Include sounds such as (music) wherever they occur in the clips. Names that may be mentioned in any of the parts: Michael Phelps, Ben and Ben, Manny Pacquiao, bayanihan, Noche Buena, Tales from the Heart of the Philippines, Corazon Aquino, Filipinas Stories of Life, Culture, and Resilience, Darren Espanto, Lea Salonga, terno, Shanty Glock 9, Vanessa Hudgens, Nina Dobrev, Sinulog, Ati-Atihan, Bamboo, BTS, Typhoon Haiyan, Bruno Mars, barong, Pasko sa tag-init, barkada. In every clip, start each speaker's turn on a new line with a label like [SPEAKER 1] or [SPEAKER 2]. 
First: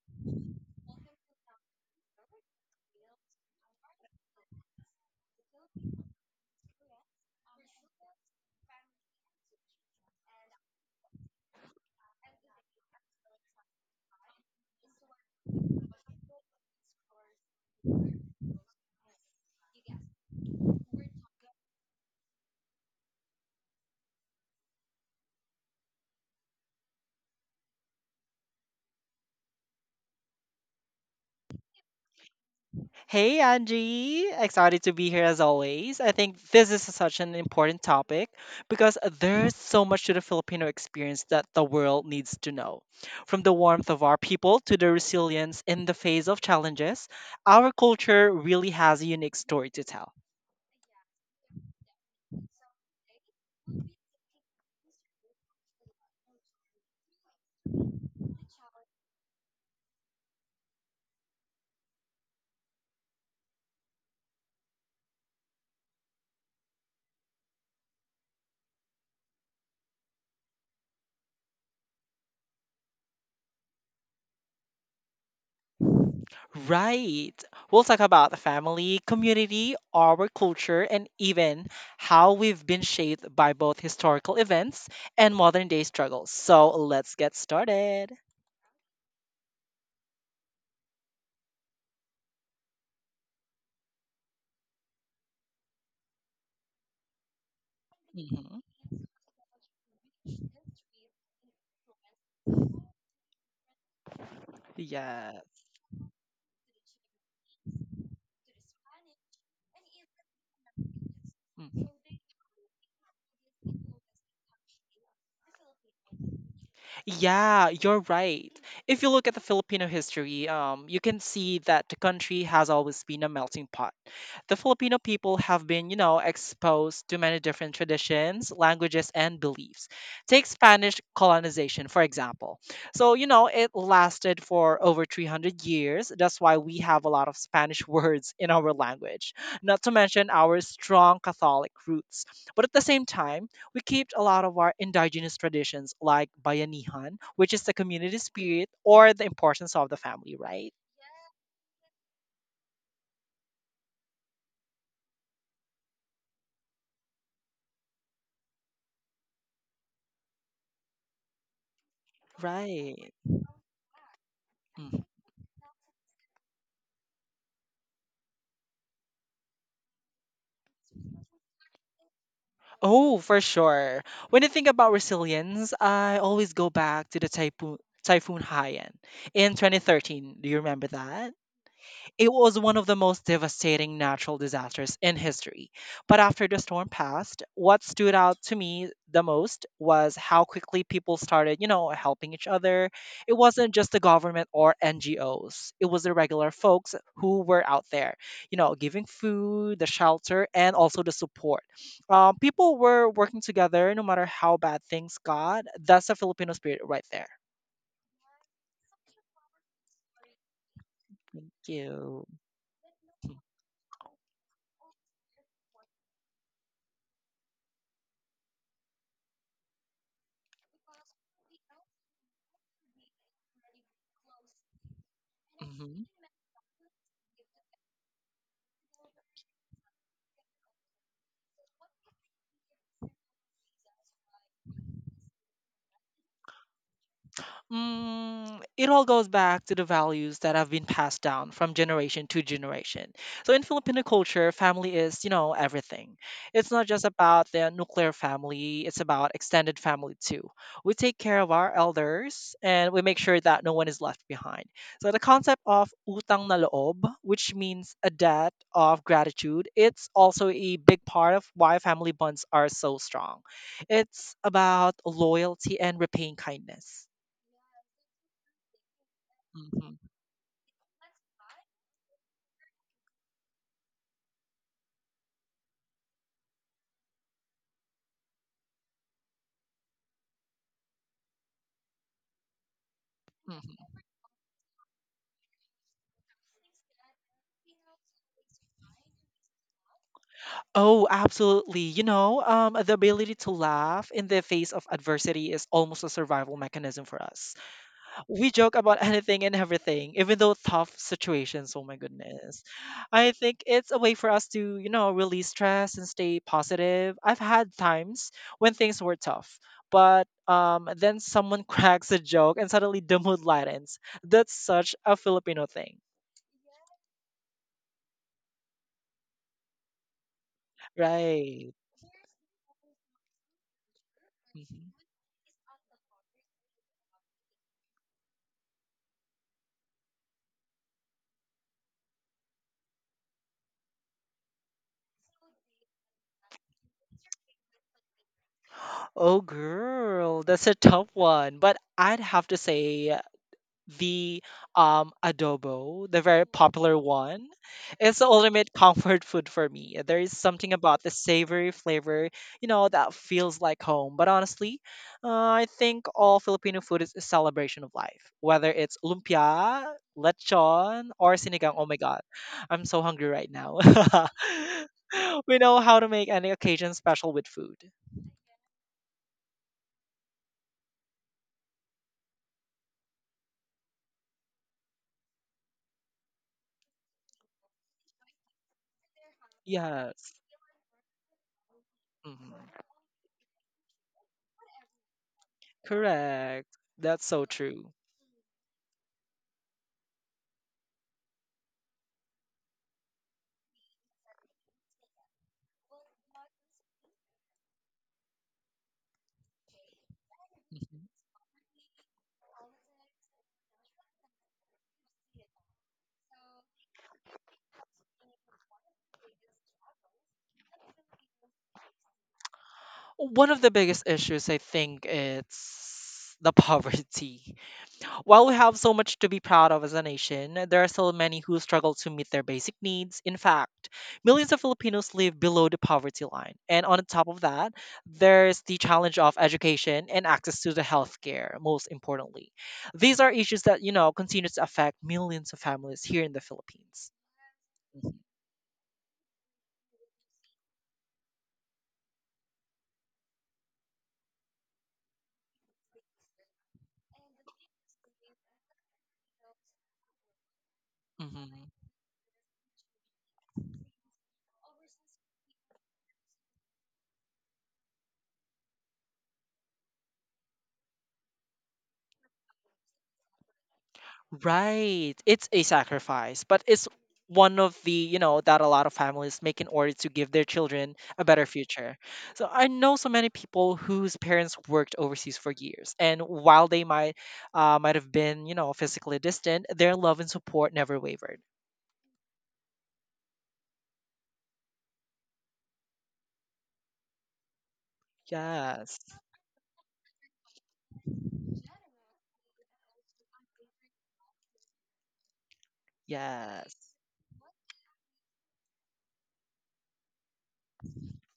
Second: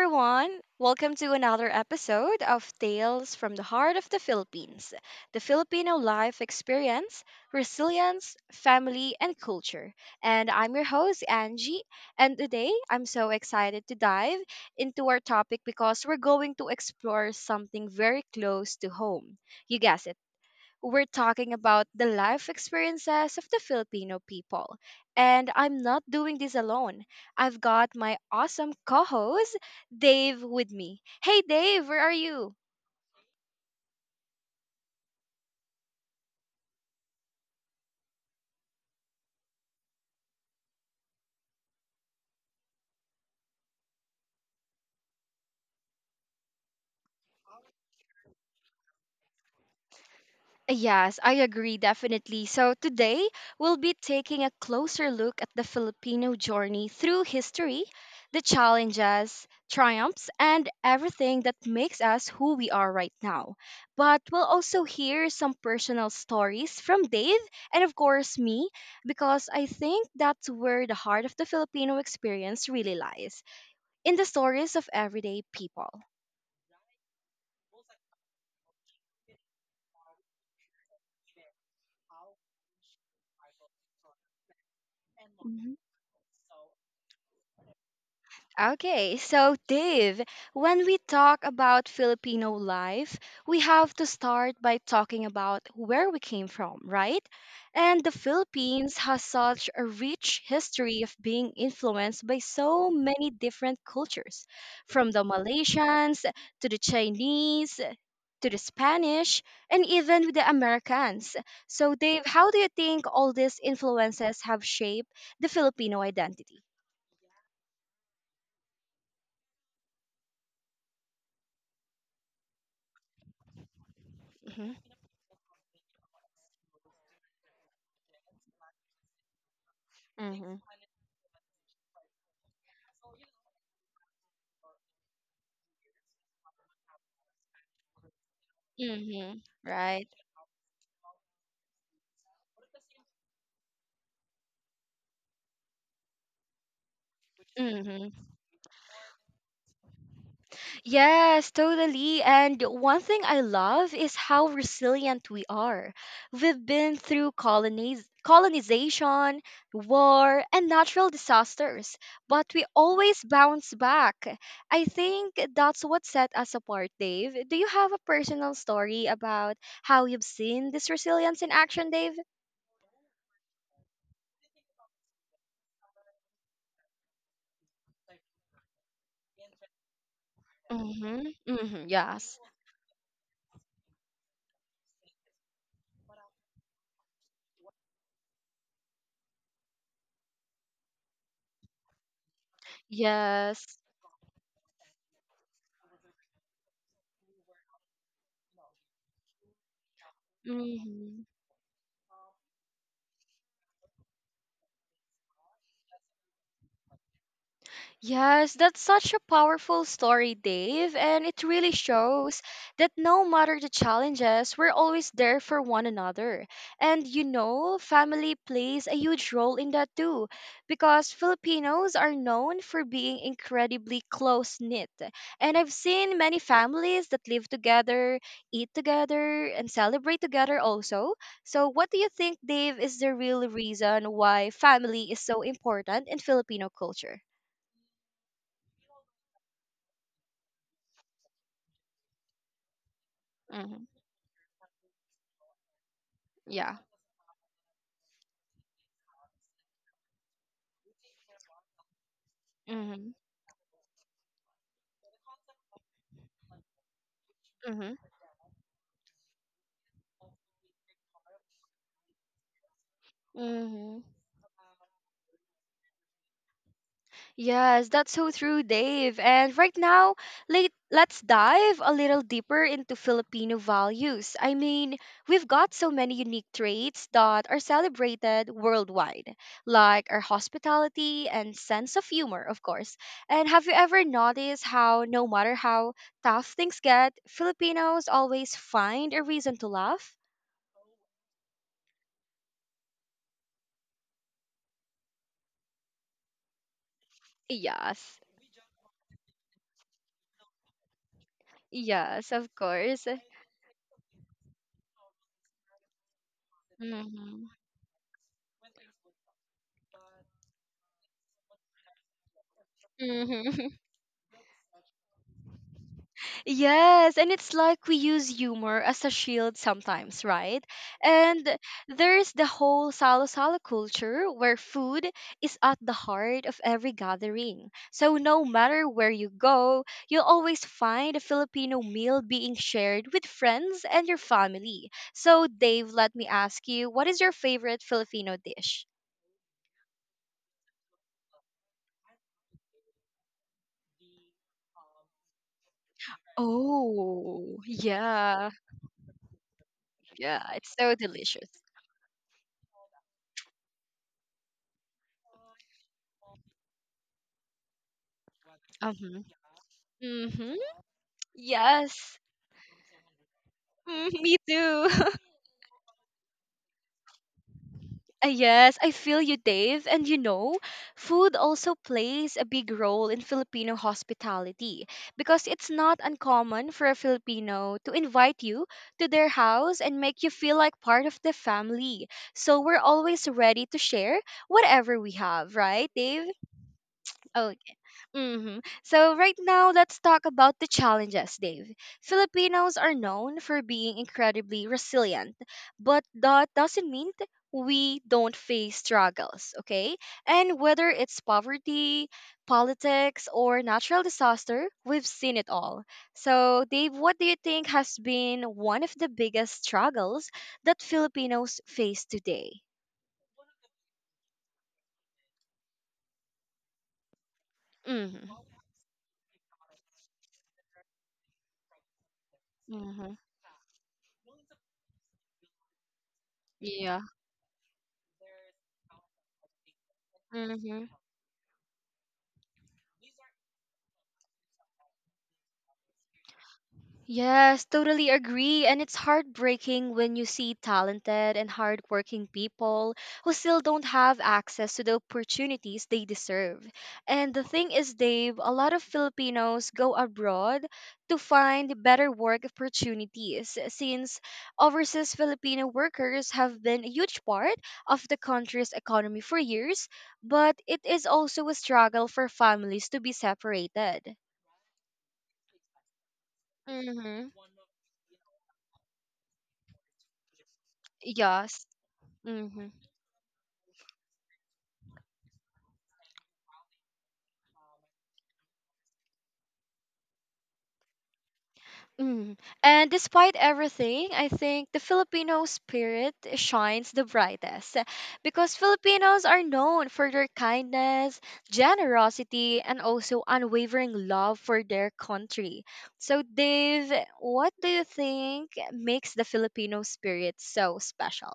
[SPEAKER 1] everyone! Welcome to another episode of Tales from the Heart of the Philippines, the Filipino life experience, resilience, family, and culture. And I'm your host, Angie. And today, I'm so excited to dive into our topic because we're going to explore something very close to home. You guess it, we're talking about the life experiences of the Filipino people. And I'm not doing this alone. I've got my awesome co host, Dave, with me. Hey, Dave, where are you?
[SPEAKER 2] Hey, Angie. Excited to be here as always. I think this is such an important topic because there's so much to the Filipino experience that the world needs to know. From the warmth of our people to the resilience in the face of challenges, our culture really has a unique story to tell.
[SPEAKER 1] Yes, I agree, definitely. So today, we'll be taking a closer look at the Filipino journey through history, the challenges, triumphs, and everything that makes us who we are right now. But we'll also hear some personal stories from Dave and, of course, me, because I think that's where the heart of the Filipino experience really lies in the stories of everyday people.
[SPEAKER 2] Right. We'll talk about the family, community, our culture, and even how we've been shaped by both historical events and modern
[SPEAKER 1] Mm-hmm.
[SPEAKER 2] day struggles. So let's get started.
[SPEAKER 1] Okay, so Dave, when we talk about Filipino life, we have to start by talking about where we came from, right? And the
[SPEAKER 2] Hmm.
[SPEAKER 1] Philippines has such a rich history of being influenced by so many different cultures, from the
[SPEAKER 2] Yeah.
[SPEAKER 1] Malaysians to the Chinese to the Spanish, and even the Americans.
[SPEAKER 2] Mm.
[SPEAKER 1] So, Dave, how do you think all these influences have shaped the Filipino identity?
[SPEAKER 2] Yeah, you're right. If you look at the Filipino history, you can see that the country has always been a melting pot. The
[SPEAKER 1] Mm-hmm.
[SPEAKER 2] Filipino people have been, exposed to many different traditions, languages, and beliefs. Take
[SPEAKER 1] Mm-hmm.
[SPEAKER 2] Spanish colonization, for example. So, you know, it lasted for over 300 years. That's why we have a lot of Spanish (laughs) words in our language,
[SPEAKER 1] Mm-hmm.
[SPEAKER 2] not to
[SPEAKER 1] Right.
[SPEAKER 2] mention our strong Catholic roots. But at the same time, we kept a lot of our indigenous traditions like bayanihan, which is the
[SPEAKER 1] Mm-hmm.
[SPEAKER 2] community spirit or the importance of the family, right?
[SPEAKER 1] Yes, totally. And one thing I love is how resilient we are. We've been through colonies, colonization, war, and natural disasters, but we
[SPEAKER 2] Right.
[SPEAKER 1] always bounce back. I
[SPEAKER 2] Mm.
[SPEAKER 1] think that's what set us apart, Dave. Do you have a personal story about how you've seen this resilience in action, Dave?
[SPEAKER 2] Oh, for sure. When I think about resilience, I always go back to the typhoon, Typhoon Haiyan, in 2013. Do you remember
[SPEAKER 1] Mm-hmm.
[SPEAKER 2] that?
[SPEAKER 1] Mm-hmm.
[SPEAKER 2] It
[SPEAKER 1] Yes.
[SPEAKER 2] was one of the most devastating natural disasters in history. But after the storm passed, what stood out to me the most was how quickly people started, helping each other. It wasn't
[SPEAKER 1] Yes.
[SPEAKER 2] just the government or NGOs, it was the regular folks who were out there, giving food, the shelter, and also the
[SPEAKER 1] Hmm.
[SPEAKER 2] support. People were working together no matter how bad things got. That's the Filipino spirit right there.
[SPEAKER 1] Yes, that's such a powerful story, Dave, and it
[SPEAKER 2] Thank
[SPEAKER 1] really
[SPEAKER 2] you.
[SPEAKER 1] shows that no matter the challenges, we're always there for one another. And you know, family plays a huge role in that too, because Filipinos are known for being incredibly close knit. And I've
[SPEAKER 2] Mhm.
[SPEAKER 1] seen many families that live together, eat together, and celebrate together also. So, what do you think, Dave, is the real reason why family is so important in Filipino culture?
[SPEAKER 2] It all goes back to the values that have been passed down from generation to generation. So in Filipino culture, family is, everything. It's
[SPEAKER 1] Yeah.
[SPEAKER 2] not just about the nuclear family, it's about extended family too. We take care of our elders and we
[SPEAKER 1] Mhm.
[SPEAKER 2] make sure that no one is left behind. So the concept of utang na loob, which means
[SPEAKER 1] Mhm.
[SPEAKER 2] a debt of gratitude, it's also a big part of why family bonds are so strong.
[SPEAKER 1] Mhm.
[SPEAKER 2] It's about loyalty and repaying kindness.
[SPEAKER 1] Yes, that's so true, Dave. And right
[SPEAKER 2] Mhm,
[SPEAKER 1] now, let's dive a little deeper into Filipino values. I mean, we've got so many unique traits that are celebrated worldwide, like our hospitality and sense of humor, of course. And have you
[SPEAKER 2] mhm.
[SPEAKER 1] ever noticed how, no matter how tough things get, Filipinos always find a reason to laugh?
[SPEAKER 2] Oh, absolutely. The ability to laugh in the face of adversity is almost a survival mechanism for us.
[SPEAKER 1] Yes,
[SPEAKER 2] We joke about (laughs) anything and everything, even though tough situations. Oh my
[SPEAKER 1] yes, of
[SPEAKER 2] goodness.
[SPEAKER 1] course.
[SPEAKER 2] I think it's a way for us to, release stress and stay positive. I've
[SPEAKER 1] Mm-hmm.
[SPEAKER 2] had times when things were tough, but then someone (laughs) cracks a joke and suddenly the mood
[SPEAKER 1] Mm-hmm.
[SPEAKER 2] lightens. That's such a Filipino thing,
[SPEAKER 1] Yes, and it's like we use humor as a shield sometimes, right? And
[SPEAKER 2] right?
[SPEAKER 1] there's the whole salo-salo culture where food is at the heart of every gathering. So no matter where you go, you'll always find a Filipino meal being shared with friends and your family. So Dave, let me ask you, what is your favorite Filipino dish?
[SPEAKER 2] Oh, girl, that's a tough one. But I'd have to say the adobo, the very popular one.
[SPEAKER 1] Oh,
[SPEAKER 2] It's the
[SPEAKER 1] yeah.
[SPEAKER 2] ultimate (laughs) comfort food for me. There is
[SPEAKER 1] Yeah,
[SPEAKER 2] something
[SPEAKER 1] it's so
[SPEAKER 2] about the
[SPEAKER 1] delicious.
[SPEAKER 2] savory flavor, that feels like home. But honestly, I think all Filipino food is a celebration of life, whether
[SPEAKER 1] Uh.
[SPEAKER 2] it's lumpia,
[SPEAKER 1] Hmm.
[SPEAKER 2] lechon, or sinigang. Oh my God,
[SPEAKER 1] Yes.
[SPEAKER 2] I'm so hungry right now.
[SPEAKER 1] Mm,
[SPEAKER 2] (laughs)
[SPEAKER 1] me too. (laughs)
[SPEAKER 2] We know how to make any occasion special with food.
[SPEAKER 1] Yes, I feel you, Dave. And you know, food also plays a big role in Filipino hospitality because it's not uncommon for a Filipino to invite you to their house and make you
[SPEAKER 2] Yes.
[SPEAKER 1] feel like part of the family.
[SPEAKER 2] Mhm.
[SPEAKER 1] So we're always ready to share whatever we have, right, Dave?
[SPEAKER 2] Correct. That's so
[SPEAKER 1] Oh.
[SPEAKER 2] true.
[SPEAKER 1] Hmm. So, right now, let's talk about the challenges, Dave. Filipinos are known for being incredibly resilient, but that doesn't mean we don't face struggles, okay? And whether
[SPEAKER 2] Mhm.
[SPEAKER 1] it's poverty, politics, or natural disaster, we've seen it all. So, Dave, what do you think has been one of the biggest struggles that Filipinos face today?
[SPEAKER 2] One of the biggest issues I think it's the (laughs) poverty.
[SPEAKER 1] Mm-hmm.
[SPEAKER 2] While we have so much to be proud of as a nation, there are still many who struggle to meet their basic
[SPEAKER 1] Mm-hmm.
[SPEAKER 2] needs. In fact, millions of Filipinos live below the poverty line. And on
[SPEAKER 1] Yeah.
[SPEAKER 2] top of that, there's the challenge of education and access to the
[SPEAKER 1] Mm-hmm.
[SPEAKER 2] healthcare, most importantly. These are issues that, continue to affect millions of families here in the Philippines.
[SPEAKER 1] Yes, totally
[SPEAKER 2] Mhm.
[SPEAKER 1] agree. And it's heartbreaking when you see talented and hardworking people who still don't have access to the opportunities they deserve. And the thing is, Dave, a lot of Filipinos go abroad to
[SPEAKER 2] Mhm.
[SPEAKER 1] find better work opportunities since overseas Filipino workers have been a huge part of the country's economy for years, but it is also a struggle for families to be separated.
[SPEAKER 2] Right. It's a sacrifice, but it's
[SPEAKER 1] Mm-hmm.
[SPEAKER 2] one of the, that a lot of families make in order to give their children a better
[SPEAKER 1] Yes.
[SPEAKER 2] future. So I
[SPEAKER 1] Mm-hmm.
[SPEAKER 2] know so many people whose parents worked overseas for years, and while they might have been, physically distant, their love and support never wavered.
[SPEAKER 1] Mm. And despite everything, I think the Filipino spirit shines the brightest because
[SPEAKER 2] Yes.
[SPEAKER 1] Filipinos are known for their kindness, generosity, and also unwavering love for their country. So, Dave,
[SPEAKER 2] Yes.
[SPEAKER 1] what do you think makes the Filipino spirit so special?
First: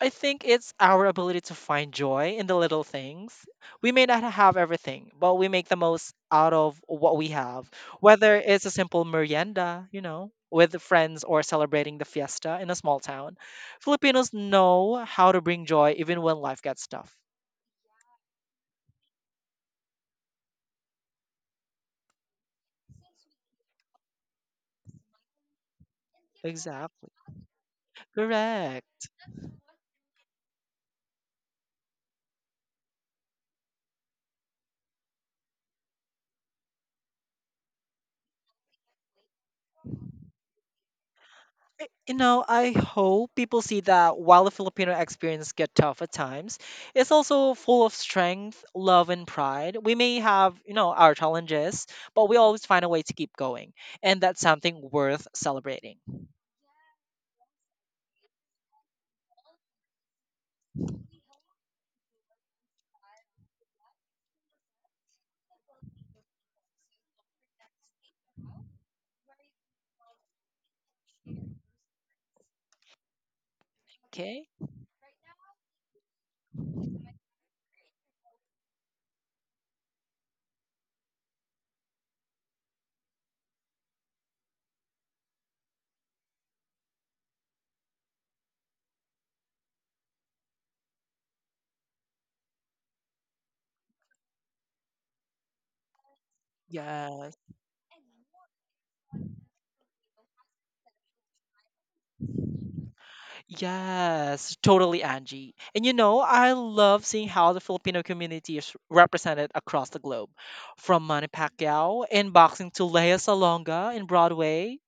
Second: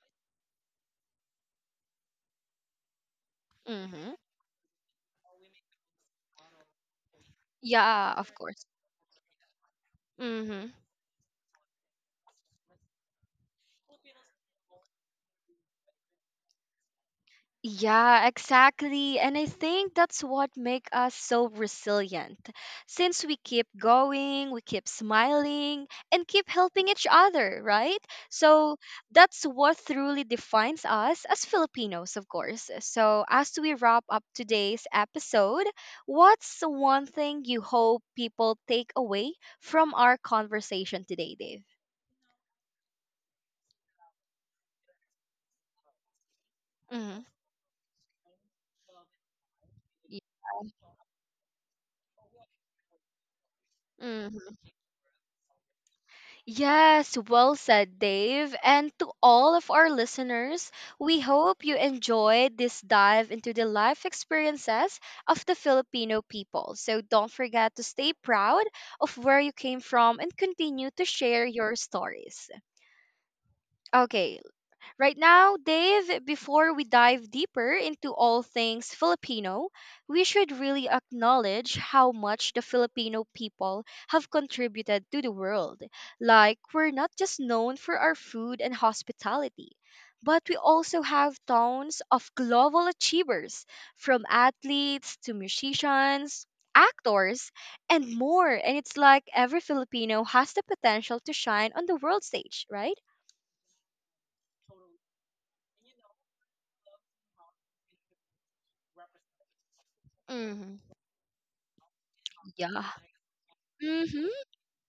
[SPEAKER 2] I think it's our ability to find joy in the little things. We may
[SPEAKER 1] Mm-hmm.
[SPEAKER 2] not have everything, but we make the most out of what we have.
[SPEAKER 1] Yeah, of
[SPEAKER 2] Whether it's
[SPEAKER 1] course.
[SPEAKER 2] a simple merienda,
[SPEAKER 1] Mm-hmm.
[SPEAKER 2] with friends or celebrating the fiesta in a small town, Filipinos know how to bring joy even when life gets tough.
[SPEAKER 1] Yeah, exactly. And I think that's what make us so resilient. Since we keep going, we keep smiling and keep helping each
[SPEAKER 2] Exactly.
[SPEAKER 1] other, right? So
[SPEAKER 2] Correct.
[SPEAKER 1] that's what truly defines us as Filipinos, of course. So as we wrap up today's episode, what's one thing you hope people take away from our conversation today, Dave?
[SPEAKER 2] I hope people see that while the Filipino experience get tough at times, it's
[SPEAKER 1] Mm-hmm.
[SPEAKER 2] also full of strength, love, and pride. We may have, our challenges, but we always find a way to keep going, and
[SPEAKER 1] Yeah.
[SPEAKER 2] that's something worth celebrating.
[SPEAKER 1] Yes, well said, Dave. And to all of our listeners, we hope you enjoyed this dive into the life experiences of the Filipino people. So don't forget to stay proud of where you came from and continue to share your stories. Okay.
[SPEAKER 2] Okay?
[SPEAKER 1] Right now, Dave, before we dive deeper into all things Filipino, we should really acknowledge how much the Filipino people have contributed to the world. Like, we're not just known for our food and hospitality, but we also have tons of global achievers, from athletes to musicians,
[SPEAKER 2] Yes.
[SPEAKER 1] actors, and more. And it's like every Filipino has the potential to shine on the world stage, right?
[SPEAKER 2] Yes, totally, Angie. And I love seeing how the Filipino community is represented across the globe,
[SPEAKER 1] Mm-hmm.
[SPEAKER 2] from Manny Pacquiao in boxing
[SPEAKER 1] Yeah.
[SPEAKER 2] to Lea Salonga in
[SPEAKER 1] Mm-hmm.
[SPEAKER 2] Broadway.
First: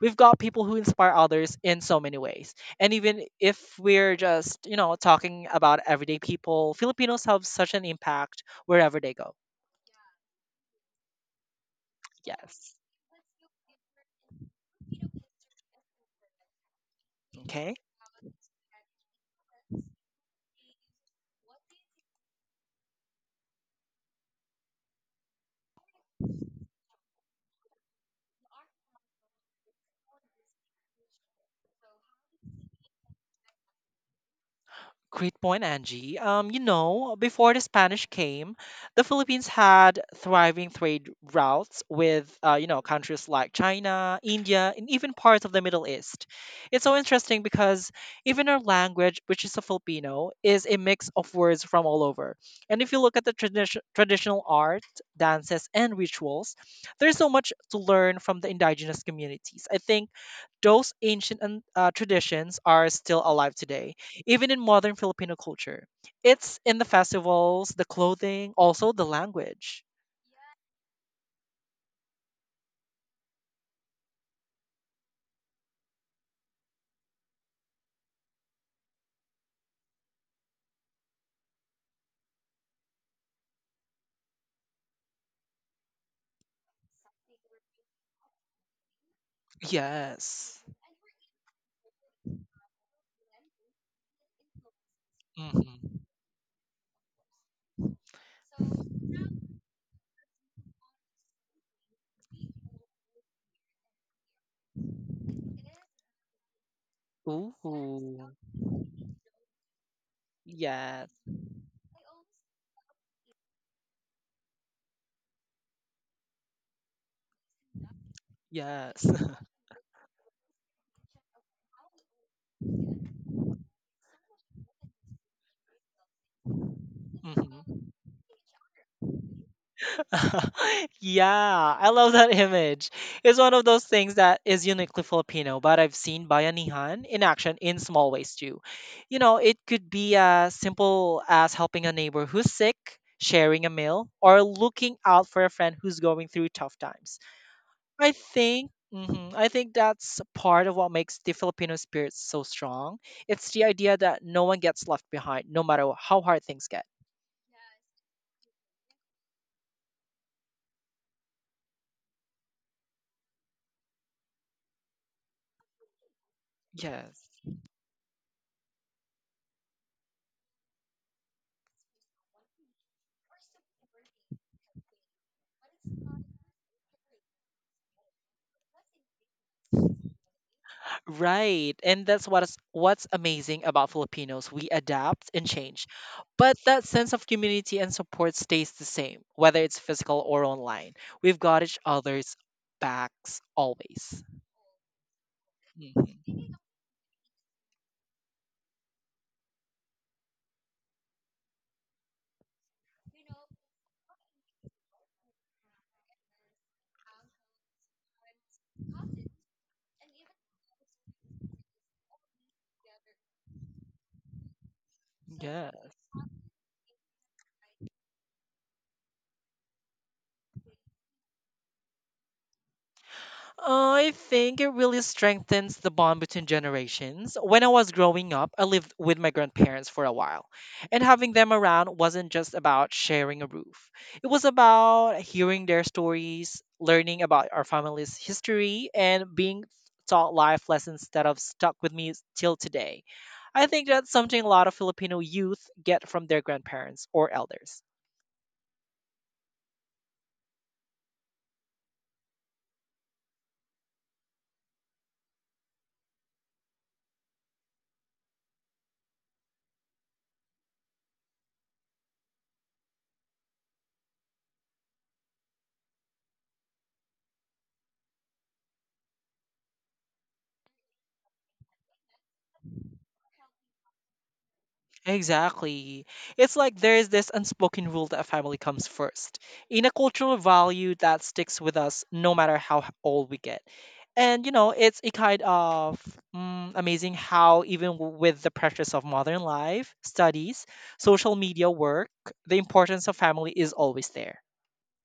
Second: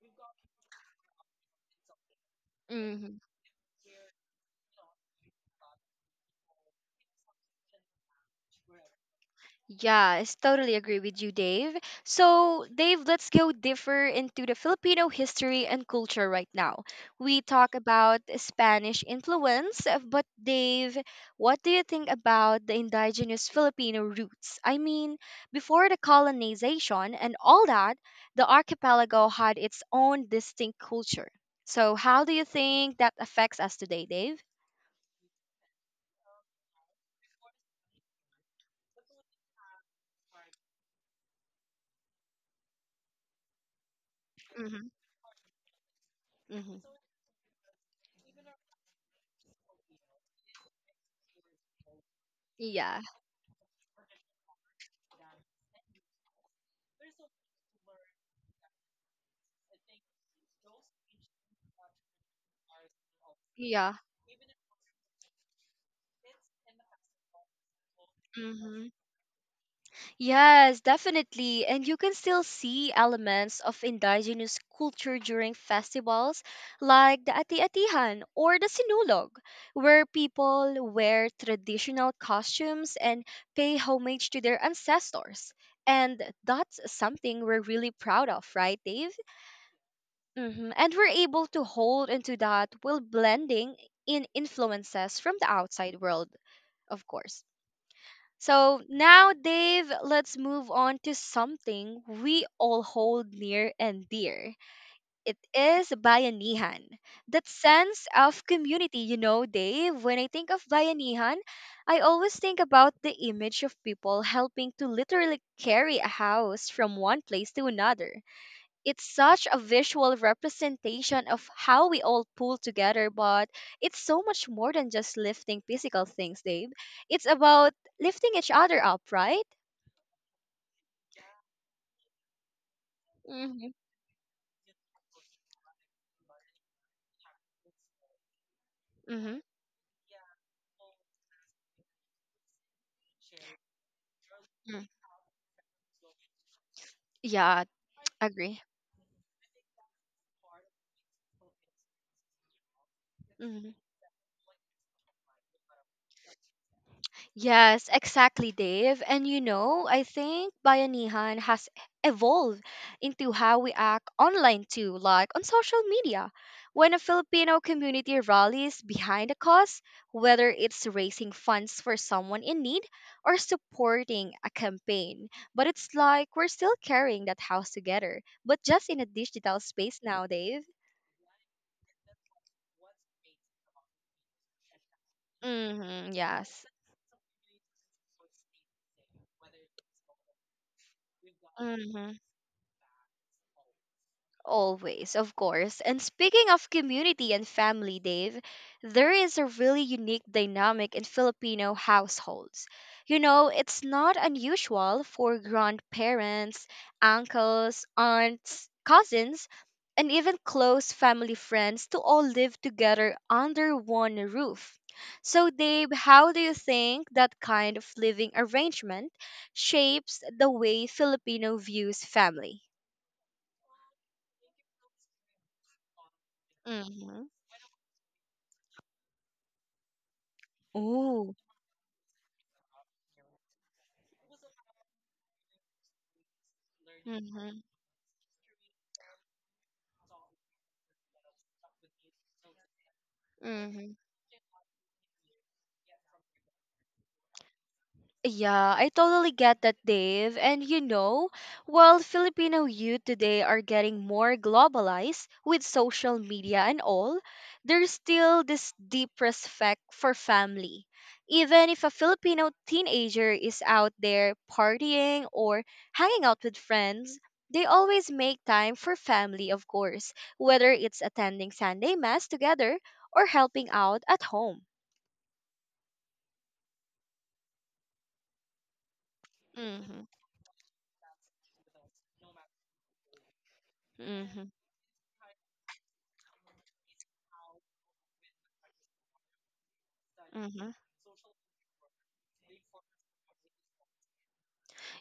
[SPEAKER 2] We've got people who inspire others in so many ways. And even if we're just, talking about everyday people, Filipinos have such an impact wherever they go.
[SPEAKER 1] Yes, totally agree with you, Dave. So,
[SPEAKER 2] Yes.
[SPEAKER 1] Dave, let's go deeper into the Filipino history and culture right now. We
[SPEAKER 2] Okay.
[SPEAKER 1] talk about Spanish influence, but Dave, what do you think about the indigenous Filipino roots? I mean, before the colonization and all that, the archipelago had its own distinct culture. So, how do you think that affects us today, Dave?
[SPEAKER 2] Great point, Angie. You know, before the Spanish came, the Philippines had thriving trade routes with, countries like China, India, and
[SPEAKER 1] Mm-hmm.
[SPEAKER 2] even parts of the Middle East.
[SPEAKER 1] Mm-hmm.
[SPEAKER 2] It's so interesting because even our language, which is a Filipino, is a mix of words from all over. And if you
[SPEAKER 1] Yeah.
[SPEAKER 2] look at the traditional art, dances, and rituals, there's so much to learn from the indigenous communities. I think those ancient and traditions are still alive today
[SPEAKER 1] Yeah.
[SPEAKER 2] even in modern Filipino culture. It's in the festivals, the clothing,
[SPEAKER 1] Mm-hmm.
[SPEAKER 2] also the language.
[SPEAKER 1] Yes, definitely. And you can still see elements of indigenous culture during festivals like the Ati-Atihan or the Sinulog, where people wear traditional costumes and pay homage to their ancestors. And that's something we're really proud of, right, Dave?
[SPEAKER 2] Yes.
[SPEAKER 1] Hmm. And we're able to hold into that while blending in influences from the outside
[SPEAKER 2] Hmm.
[SPEAKER 1] world, of course. So now, Dave, let's move on to something we all hold near and dear. It is bayanihan. That sense
[SPEAKER 2] Ooh.
[SPEAKER 1] of community, you know, Dave, when I think of
[SPEAKER 2] Yes.
[SPEAKER 1] bayanihan, I always think about the image of people helping to literally carry a house from one place to another. It's
[SPEAKER 2] Yes.
[SPEAKER 1] such a visual representation of how we all pull together, but it's so much more than just lifting physical things, Dave.
[SPEAKER 2] (laughs)
[SPEAKER 1] It's about
[SPEAKER 2] Hmm.
[SPEAKER 1] lifting each other up, right?
[SPEAKER 2] (laughs) Yeah, I love that image. It's one of
[SPEAKER 1] Mm-hmm.
[SPEAKER 2] those things that is uniquely Filipino, but I've seen bayanihan in action in small ways too. You know,
[SPEAKER 1] Mm-hmm.
[SPEAKER 2] it could be as simple as helping a neighbor who's sick, sharing a meal, or looking out for a friend who's going through tough times.
[SPEAKER 1] Yeah, agree.
[SPEAKER 2] I think that's part of what makes the Filipino spirit so strong. It's the
[SPEAKER 1] Mm-hmm.
[SPEAKER 2] idea that no one gets left behind, no matter how hard things get.
[SPEAKER 1] Yes, exactly, Dave. And you know, I think Bayanihan has evolved into how we act online too, like on social media. When a
[SPEAKER 2] Yes.
[SPEAKER 1] Filipino community rallies behind a cause, whether it's raising funds for someone in need or supporting a campaign, but it's like we're still carrying that house together, but just in a digital space now, Dave.
[SPEAKER 2] Right. And that's what's amazing about Filipinos. We adapt and change.
[SPEAKER 1] Mm-hmm,
[SPEAKER 2] But
[SPEAKER 1] yes.
[SPEAKER 2] that sense of community and support stays the same, whether it's physical or online. We've got each
[SPEAKER 1] Mm-hmm.
[SPEAKER 2] other's backs always.
[SPEAKER 1] Always, of course. And speaking
[SPEAKER 2] Mhm.
[SPEAKER 1] of community and family, Dave, there is a really unique dynamic in Filipino households. You know, it's not unusual for grandparents, uncles, aunts, cousins, and even close family friends to all live together under one roof. So, Dave,
[SPEAKER 2] Yes.
[SPEAKER 1] how do you think that kind of living arrangement shapes the way Filipino views family?
[SPEAKER 2] Oh, I think it really strengthens the bond between
[SPEAKER 1] Mm-hmm.
[SPEAKER 2] generations. When I was growing up, I lived with my grandparents for a while, and having
[SPEAKER 1] Ooh.
[SPEAKER 2] them around wasn't just about sharing a roof. It was about hearing their stories, learning about our family's history, and being taught life lessons that have stuck with me till today. I think
[SPEAKER 1] Mm-hmm.
[SPEAKER 2] that's something a lot of Filipino youth get from their grandparents or elders.
[SPEAKER 1] Yeah, I totally get that, Dave. And you know, while Filipino youth today are getting more globalized with social media and all, there's still this deep respect for family. Even if a Filipino teenager is out there partying or hanging out with friends, they always make time for family, of course, whether it's attending Sunday Mass together or helping out at home.
[SPEAKER 2] Exactly. It's like there is this unspoken rule that family comes first, in a cultural value that sticks with us no matter how old we get. And you know, it's a kind of amazing how even with the pressures of modern life, studies,
[SPEAKER 1] Hmm.
[SPEAKER 2] social media work, the importance of family is always there.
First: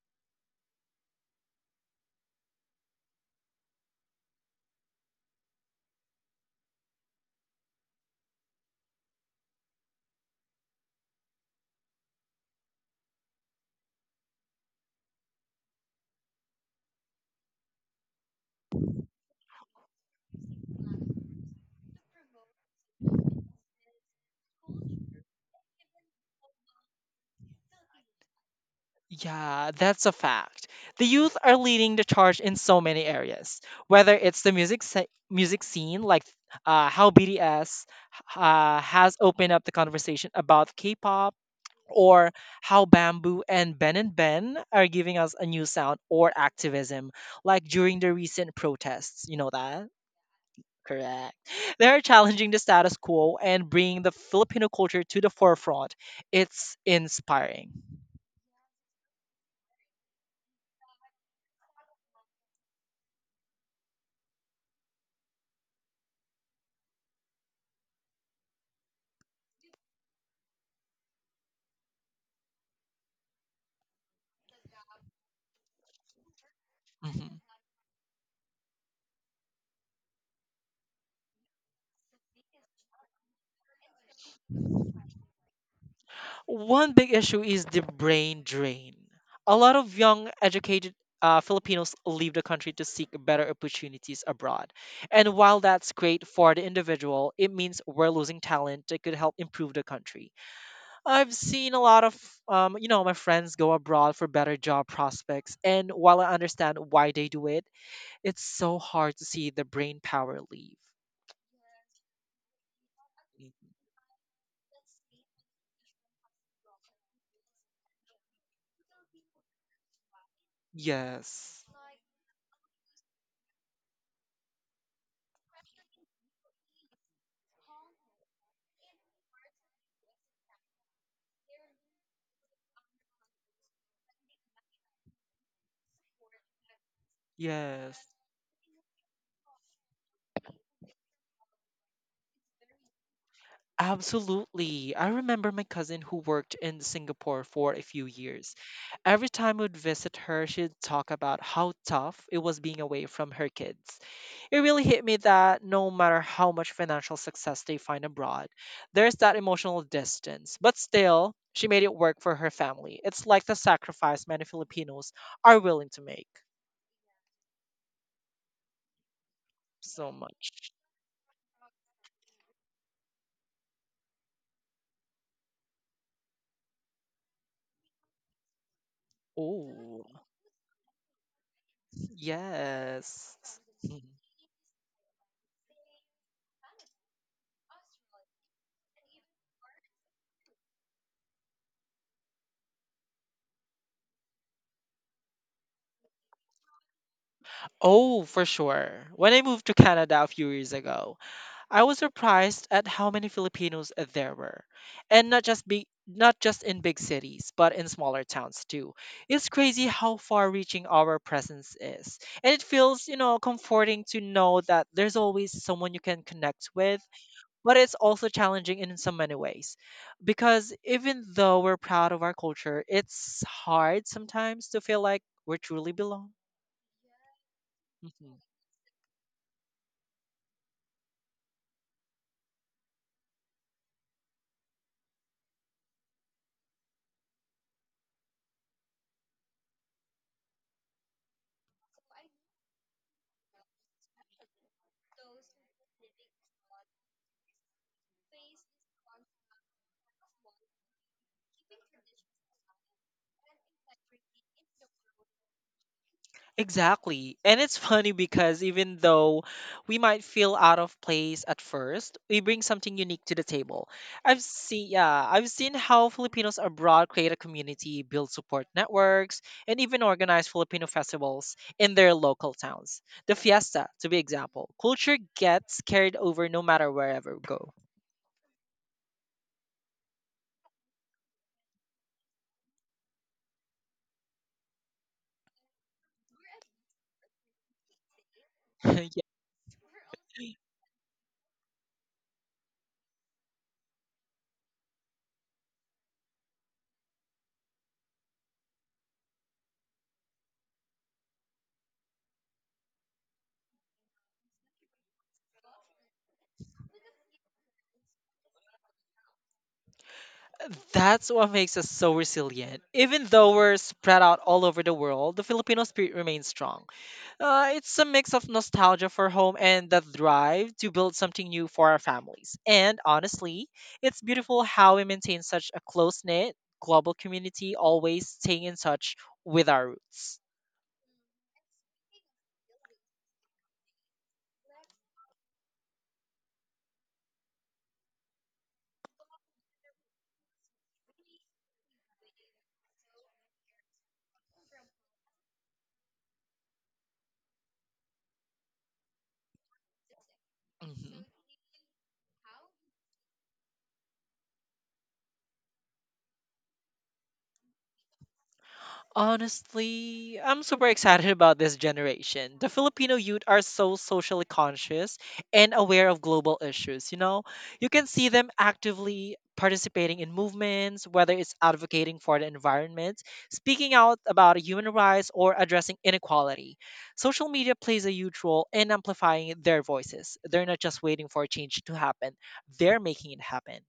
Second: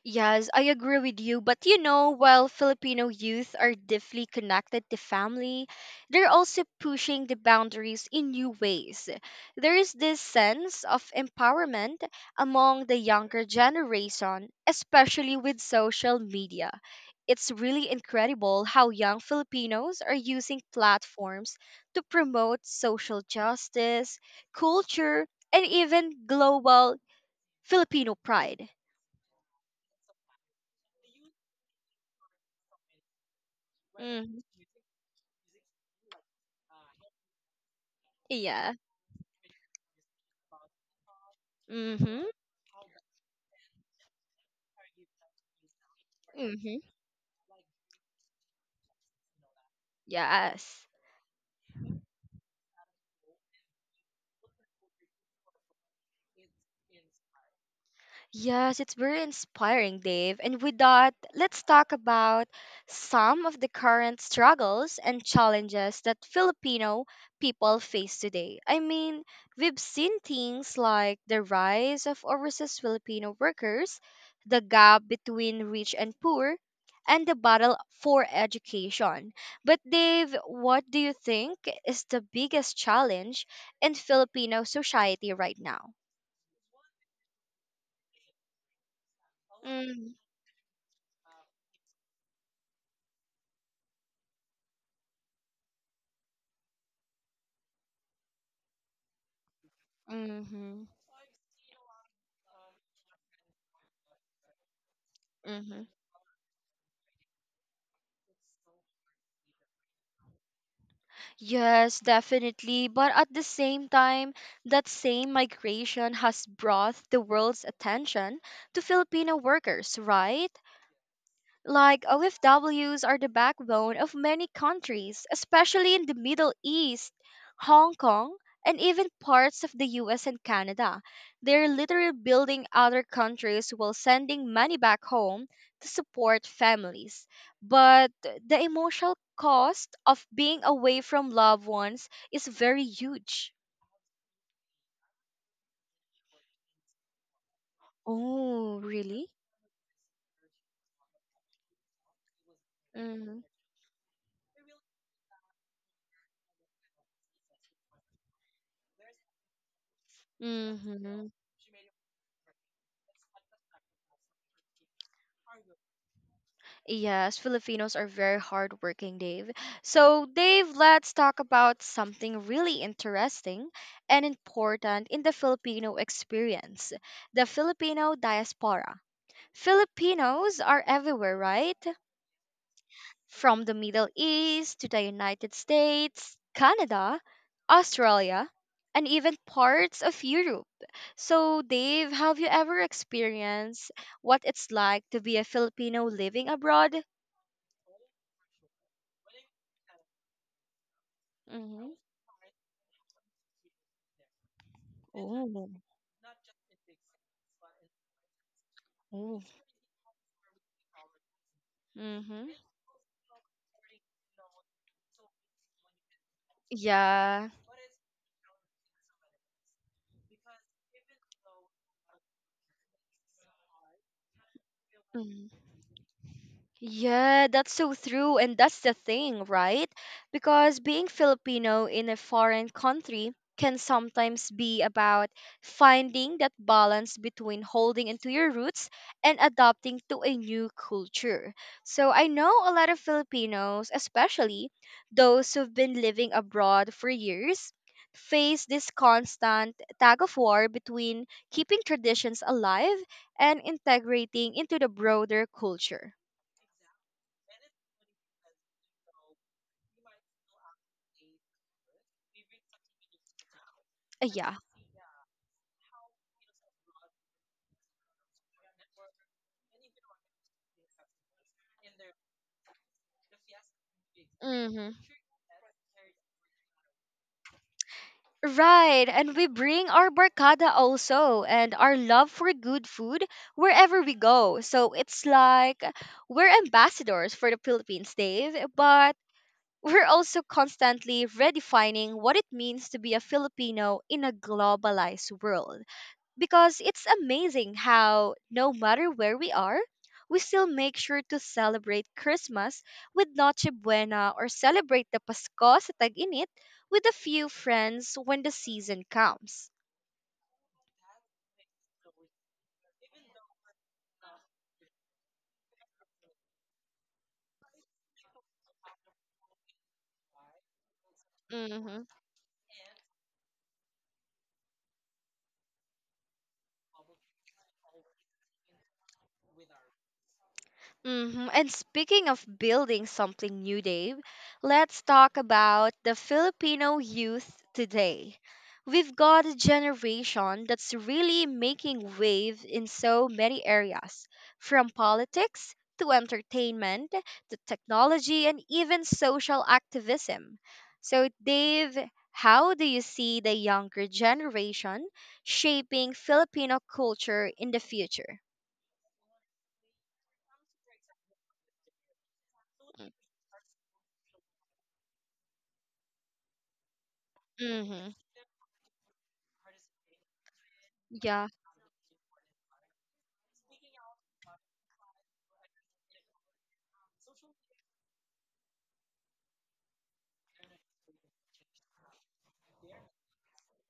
[SPEAKER 1] Yes, I agree with you. But you know, while Filipino youth are deeply connected to family, they're also pushing the boundaries in new ways. There is this sense of empowerment among the younger generation, especially with social media. It's really incredible how young Filipinos are using platforms to promote social justice, culture, and even global Filipino pride.
[SPEAKER 2] Yeah, that's a fact. The youth are leading the charge in so many areas, whether
[SPEAKER 1] Mm-hmm.
[SPEAKER 2] it's the music scene, like how BTS
[SPEAKER 1] Yeah.
[SPEAKER 2] has opened up the conversation about K-pop,
[SPEAKER 1] Mm-hmm.
[SPEAKER 2] or how Bamboo and Ben are giving us a new sound, or
[SPEAKER 1] Mm-hmm.
[SPEAKER 2] activism, like during the recent protests. You know that?
[SPEAKER 1] Yes.
[SPEAKER 2] Correct. They're challenging the status quo and bringing the Filipino culture to the forefront. It's inspiring.
[SPEAKER 1] Yes, it's very inspiring, Dave. And with that, let's talk about some of the current struggles and challenges that Filipino people face today. I mean, we've seen things like the rise of overseas Filipino workers, the gap between rich and poor, and the
[SPEAKER 2] Mhm.
[SPEAKER 1] battle for education. But, Dave, what do you think is the biggest challenge in Filipino society right now?
[SPEAKER 2] One big issue is the brain drain. A lot of
[SPEAKER 1] Mm.
[SPEAKER 2] young, educated Filipinos leave the country to seek better opportunities abroad. And while that's great for the individual, it means we're losing talent that could help improve the country.
[SPEAKER 1] Mhm.
[SPEAKER 2] I've seen a lot of, my friends go abroad for better job prospects.
[SPEAKER 1] Mhm.
[SPEAKER 2] And while I understand why they do it, it's so hard to see the brain power leave.
[SPEAKER 1] Yes, definitely. But at the same time, that same migration has brought the world's attention to Filipino workers, right?
[SPEAKER 2] Yes.
[SPEAKER 1] Like OFWs are the backbone of many countries, especially in the Middle East, Hong Kong, and even parts of the US and Canada. They're literally building other countries while sending money back home to support families.
[SPEAKER 2] Yes,
[SPEAKER 1] But the emotional cost of being away from loved ones is very huge.
[SPEAKER 2] absolutely. I remember my cousin who worked in Singapore for a few years.
[SPEAKER 1] Oh,
[SPEAKER 2] Every
[SPEAKER 1] really?
[SPEAKER 2] time we'd visit her, she'd talk about how tough it was being away from
[SPEAKER 1] Mm-hmm.
[SPEAKER 2] her kids. It really hit me that no matter how much financial success they find abroad, there's that emotional distance. But
[SPEAKER 1] Mm-hmm.
[SPEAKER 2] still, she made it work for her family. It's like the sacrifice many Filipinos are willing to make.
[SPEAKER 1] Yes, Filipinos are very hardworking, Dave.
[SPEAKER 2] So
[SPEAKER 1] So,
[SPEAKER 2] much.
[SPEAKER 1] Dave, let's talk about something really interesting and important in the Filipino experience, the Filipino diaspora.
[SPEAKER 2] Oh,
[SPEAKER 1] Filipinos are everywhere, right?
[SPEAKER 2] yes.
[SPEAKER 1] From the
[SPEAKER 2] Mhm.
[SPEAKER 1] Middle East to the United States, Canada, Australia, and even parts of Europe. So, Dave, have you ever experienced what it's like to be a Filipino living abroad?
[SPEAKER 2] Oh, for sure. When I moved to Canada a few years ago, I
[SPEAKER 1] Mm-hmm.
[SPEAKER 2] was surprised at how many Filipinos there were, and
[SPEAKER 1] Oh.
[SPEAKER 2] not just in big cities, but in smaller towns too.
[SPEAKER 1] Oh.
[SPEAKER 2] It's crazy how far-reaching our presence is,
[SPEAKER 1] Mm-hmm.
[SPEAKER 2] and it feels, comforting to know that there's always someone you can connect with.
[SPEAKER 1] Yeah.
[SPEAKER 2] But it's also challenging in so many ways, because even though we're proud of our culture, it's hard sometimes to feel like
[SPEAKER 1] Mm-hmm.
[SPEAKER 2] we truly belong.
[SPEAKER 1] Yeah, that's so true.
[SPEAKER 2] Mhm.
[SPEAKER 1] And that's the thing, right? Because being Filipino in a foreign country can sometimes be about finding that balance between holding into your roots and adapting to a new culture. So I know a lot of Filipinos, especially those who've been living abroad for years, face this constant tug of war between keeping traditions alive and integrating into the broader culture.
[SPEAKER 2] Exactly. And it's funny because even though we might feel out of place at first, we bring something unique to the table.
[SPEAKER 1] Uh, Yeah.
[SPEAKER 2] I've seen how Filipinos abroad create a community, build support networks, and even organize Filipino festivals in their local towns. The fiesta, to be example.
[SPEAKER 1] hmm
[SPEAKER 2] Culture gets carried over no matter wherever we go.
[SPEAKER 1] Right. And we bring our barkada also and our love for good food wherever we go. So it's like we're ambassadors for the Philippines, Dave,
[SPEAKER 2] (laughs)
[SPEAKER 1] but
[SPEAKER 2] Yeah.
[SPEAKER 1] we're also constantly redefining what it means to be a Filipino in a globalized world, because it's amazing how, no matter where we are, we still make sure to celebrate Christmas with Noche Buena or celebrate the Pasko sa tag-init with a few friends when the season comes.
[SPEAKER 2] That's what makes us so resilient. Even though we're spread out all over the world, the Filipino spirit remains strong. It's a mix of nostalgia for home and the drive to build something new for our families. And honestly, it's beautiful how we maintain such a close knit global community, always staying in touch with our roots.
[SPEAKER 1] And speaking of building something new, Dave, let's talk about the Filipino youth today. We've got a generation that's really making waves in so many areas, from politics to entertainment to technology and even social activism.
[SPEAKER 2] Mhm.
[SPEAKER 1] So, Dave, how do you see the younger generation shaping Filipino culture in the future?
[SPEAKER 2] Honestly, I'm super excited about this generation. The Filipino youth are so socially conscious and aware of global issues. You can
[SPEAKER 1] Mm-hmm.
[SPEAKER 2] see them actively participating in movements, whether
[SPEAKER 1] Yeah,
[SPEAKER 2] it's advocating for the environment, speaking out about human rights, or addressing inequality. Social media plays a huge role in amplifying their voices. They're not just waiting for change to happen, they're making it happen.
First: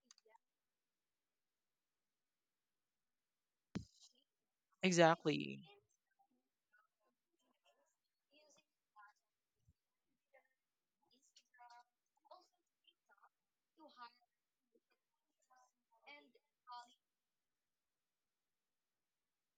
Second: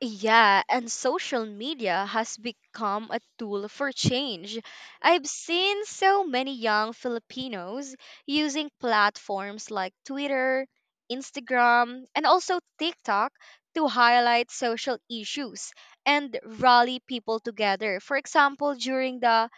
[SPEAKER 1] Yeah, and social media has become a tool for change. I've
[SPEAKER 2] Exactly.
[SPEAKER 1] seen so many young Filipinos using platforms like Twitter, Instagram, and also TikTok to highlight social issues and rally people together. For example, during the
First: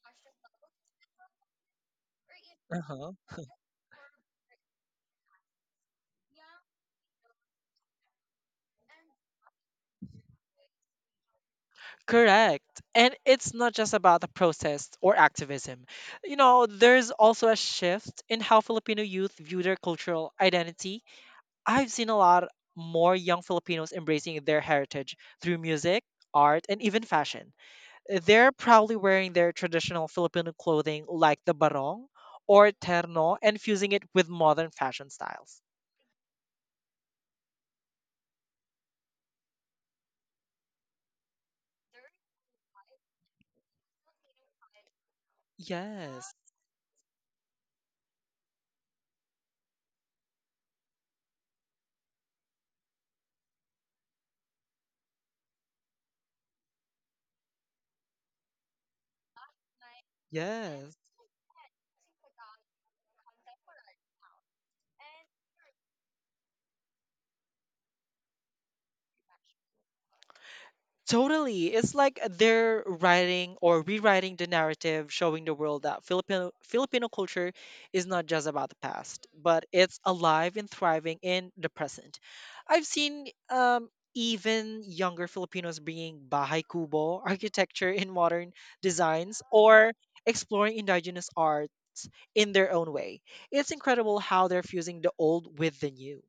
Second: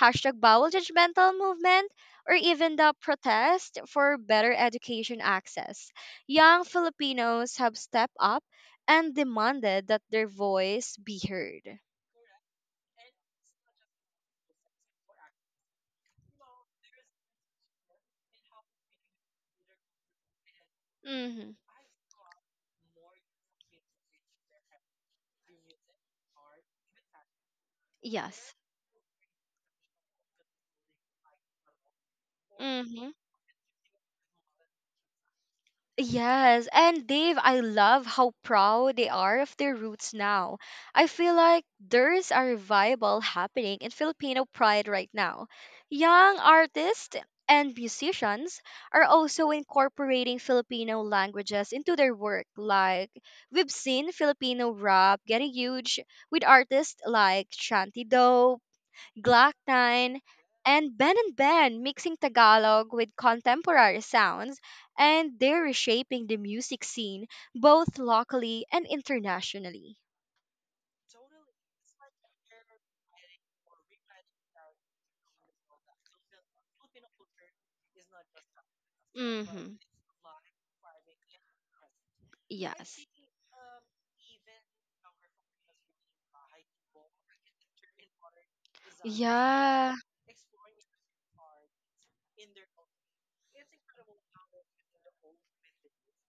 [SPEAKER 1] hashtag bowel judgmental movement or even
[SPEAKER 2] Uh
[SPEAKER 1] the
[SPEAKER 2] huh.
[SPEAKER 1] protest for better education access. Young Filipinos have stepped up and demanded that their voice be heard.
[SPEAKER 2] Correct. And it's not just about the protest or activism. There's also a shift in how Filipino youth view their cultural identity.
[SPEAKER 1] Hmm.
[SPEAKER 2] I've seen a lot more young Filipinos embracing their heritage through music, art, and even fashion. They're
[SPEAKER 1] Yes.
[SPEAKER 2] proudly wearing their traditional Filipino clothing like the barong or
[SPEAKER 1] Mm-hmm.
[SPEAKER 2] terno and fusing it with modern fashion styles.
[SPEAKER 1] Yes, and Dave, I love how proud they are of their roots now. I feel like there's a revival happening in Filipino pride right now.
[SPEAKER 2] Yes.
[SPEAKER 1] Young artists and musicians are also incorporating Filipino languages into their work. Like, we've seen Filipino rap getting huge with artists like Shanty Glock 9,
[SPEAKER 2] Yes.
[SPEAKER 1] and Ben mixing Tagalog with contemporary sounds, and they're reshaping the music scene both locally and internationally.
[SPEAKER 2] Totally. It's like they're writing or rewriting the narrative, showing the world that Filipino culture is not just about the past,
[SPEAKER 1] Mm-hmm.
[SPEAKER 2] but it's alive and thriving in the present. I've
[SPEAKER 1] Yes.
[SPEAKER 2] seen even younger Filipinos bringing Bahay Kubo architecture in modern designs or
[SPEAKER 1] Yeah.
[SPEAKER 2] exploring indigenous arts in their own way. It's incredible how they're fusing the old with the new.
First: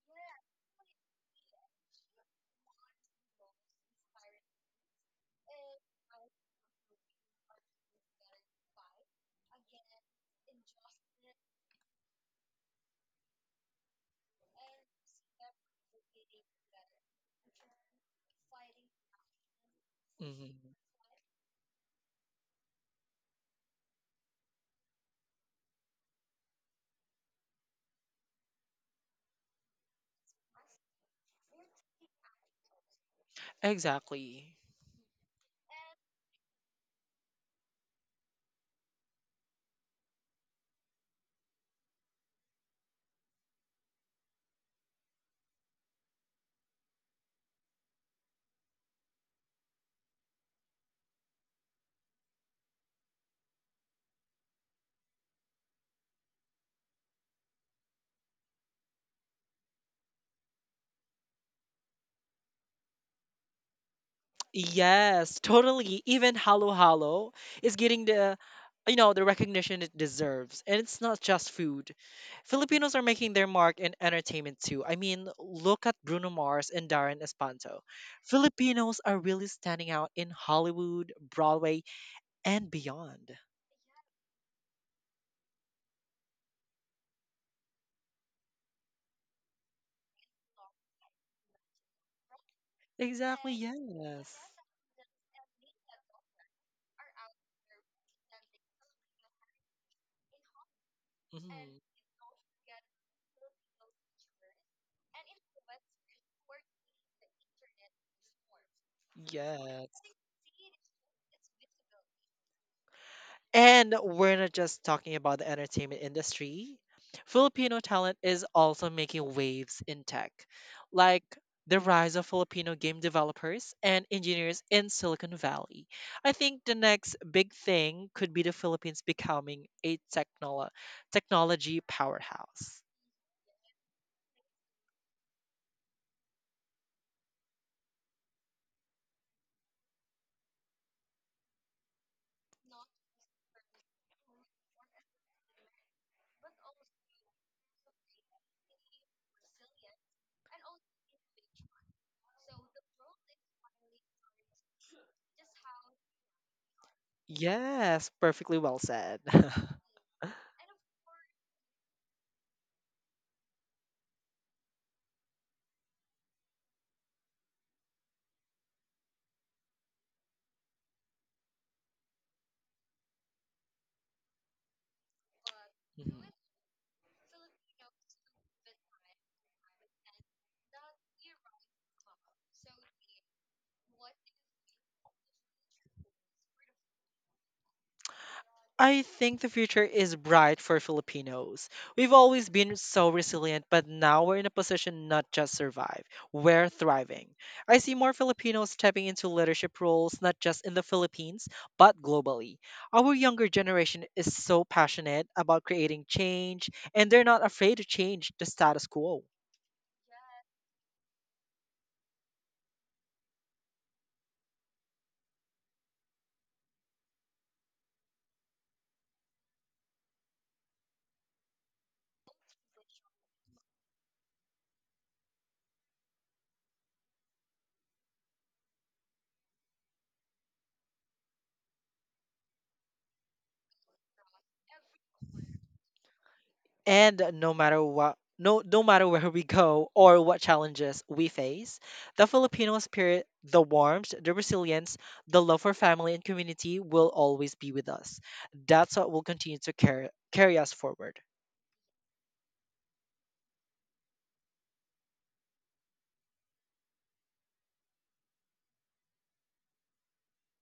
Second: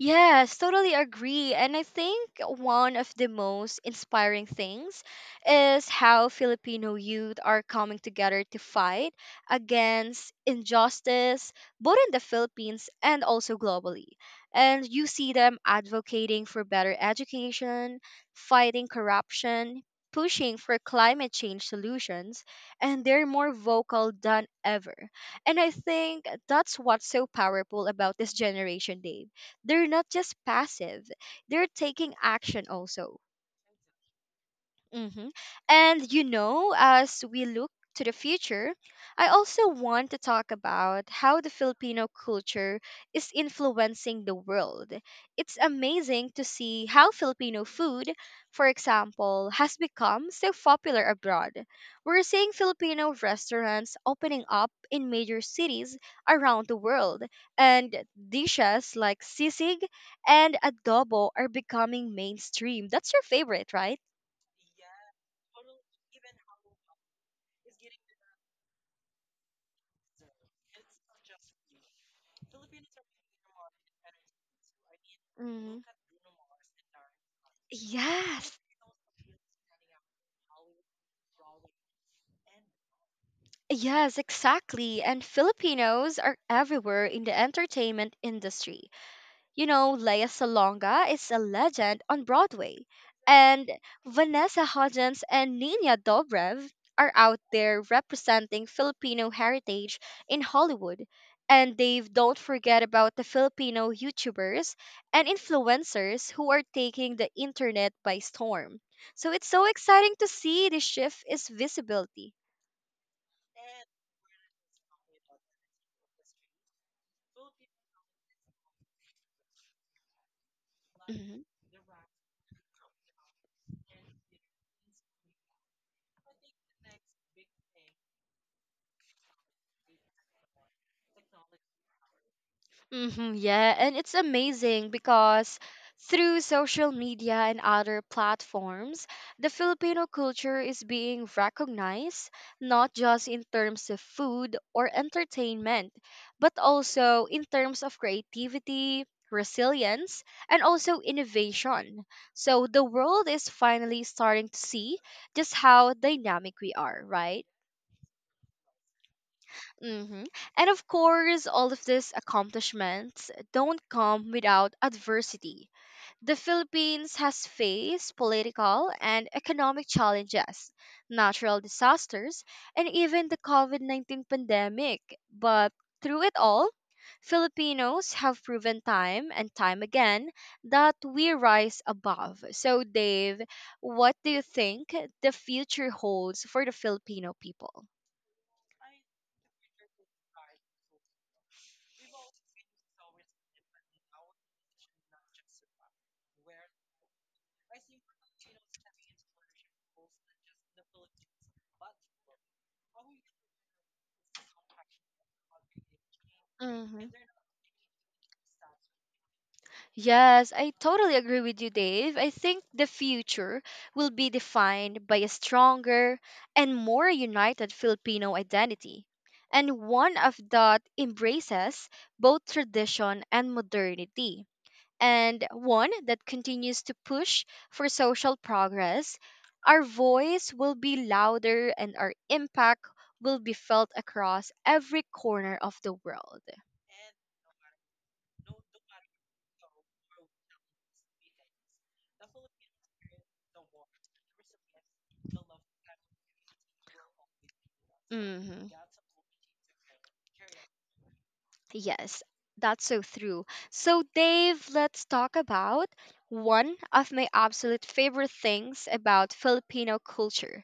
[SPEAKER 1] Yes, totally agree. And I think one of the most inspiring things is how Filipino youth are coming together to fight against injustice, both in the Philippines and also globally. And you see them advocating for better education, fighting corruption, pushing for
[SPEAKER 2] Mhm.
[SPEAKER 1] climate change solutions, and they're more vocal than ever. And I think that's what's so powerful about this generation, Dave, they're not just passive, they're taking action also.
[SPEAKER 2] Exactly.
[SPEAKER 1] Mm-hmm. And you know, as we look to the future, I also want to talk about how the Filipino culture is influencing the world. It's amazing to see how Filipino food, for example, has become so popular abroad. We're seeing Filipino restaurants opening up in major cities around the world, and dishes like sisig and adobo are becoming mainstream. That's your favorite, right?
[SPEAKER 2] Yes, totally. Even Halo Halo is getting the you know the recognition it deserves. And it's not just food. Filipinos are making their mark in entertainment too. I mean,
[SPEAKER 1] hmm
[SPEAKER 2] look at Bruno Mars and Darren Espanto.
[SPEAKER 1] Yes.
[SPEAKER 2] Filipinos are really standing out in Hollywood, Broadway, and beyond.
[SPEAKER 1] Yes, exactly. And Filipinos are everywhere in the entertainment industry. You know, Lea Salonga is a legend on Broadway,
[SPEAKER 2] Exactly,
[SPEAKER 1] and
[SPEAKER 2] yes.
[SPEAKER 1] Vanessa Hudgens and Nina Dobrev are out there representing Filipino heritage in Hollywood. And Dave, don't forget about the Filipino YouTubers and influencers who are taking the internet by storm. So it's so
[SPEAKER 2] Mhm.
[SPEAKER 1] exciting to see the shift is visibility.
[SPEAKER 2] And we're not just talking about the entertainment industry. Filipino talent is also making waves in tech, like
[SPEAKER 1] Mm-hmm.
[SPEAKER 2] the rise of Filipino game developers and engineers in Silicon Valley. I think the next big thing could be the Philippines becoming a technology powerhouse.
[SPEAKER 1] Yeah, and it's amazing because through social media and other platforms, the Filipino culture is being recognized not just in terms of food or entertainment, but also in terms of creativity, resilience, and also innovation. So the world is finally starting to see just how dynamic we are, right?
[SPEAKER 2] Yes, perfectly well said. (laughs)
[SPEAKER 1] hmm And of course, all of these accomplishments don't come without adversity. The Philippines has faced political and economic challenges, natural disasters, and even the COVID 19 pandemic. But through
[SPEAKER 2] Mhm.
[SPEAKER 1] it all, Filipinos have proven time and time again that we rise above. So, Dave, what do you think the future holds for the Filipino people?
[SPEAKER 2] I think the future is bright for Filipinos. We've always been so resilient, but now we're in a position not just survive, we're thriving. I see more Filipinos stepping into leadership roles, not just in the Philippines, but globally. Our younger generation is so passionate about creating change,
[SPEAKER 1] hmm
[SPEAKER 2] and they're not afraid to change the status quo.
[SPEAKER 1] Yes, I totally agree with you, Dave. I think the future will be defined by a stronger and more united Filipino identity, and one of that embraces both tradition and modernity and one that continues to push for social progress, our voice will be louder and our impact will be felt across every corner of the world.
[SPEAKER 2] And no matter what, no matter where we go or what challenges we face, the Filipino spirit, the warmth, the resilience, the love for family and community will always be with us.
[SPEAKER 1] Mhm.
[SPEAKER 2] That's what will continue to carry us forward.
[SPEAKER 1] Yes, that's so true. So, Dave, let's talk about one of my absolute favorite things about Filipino culture,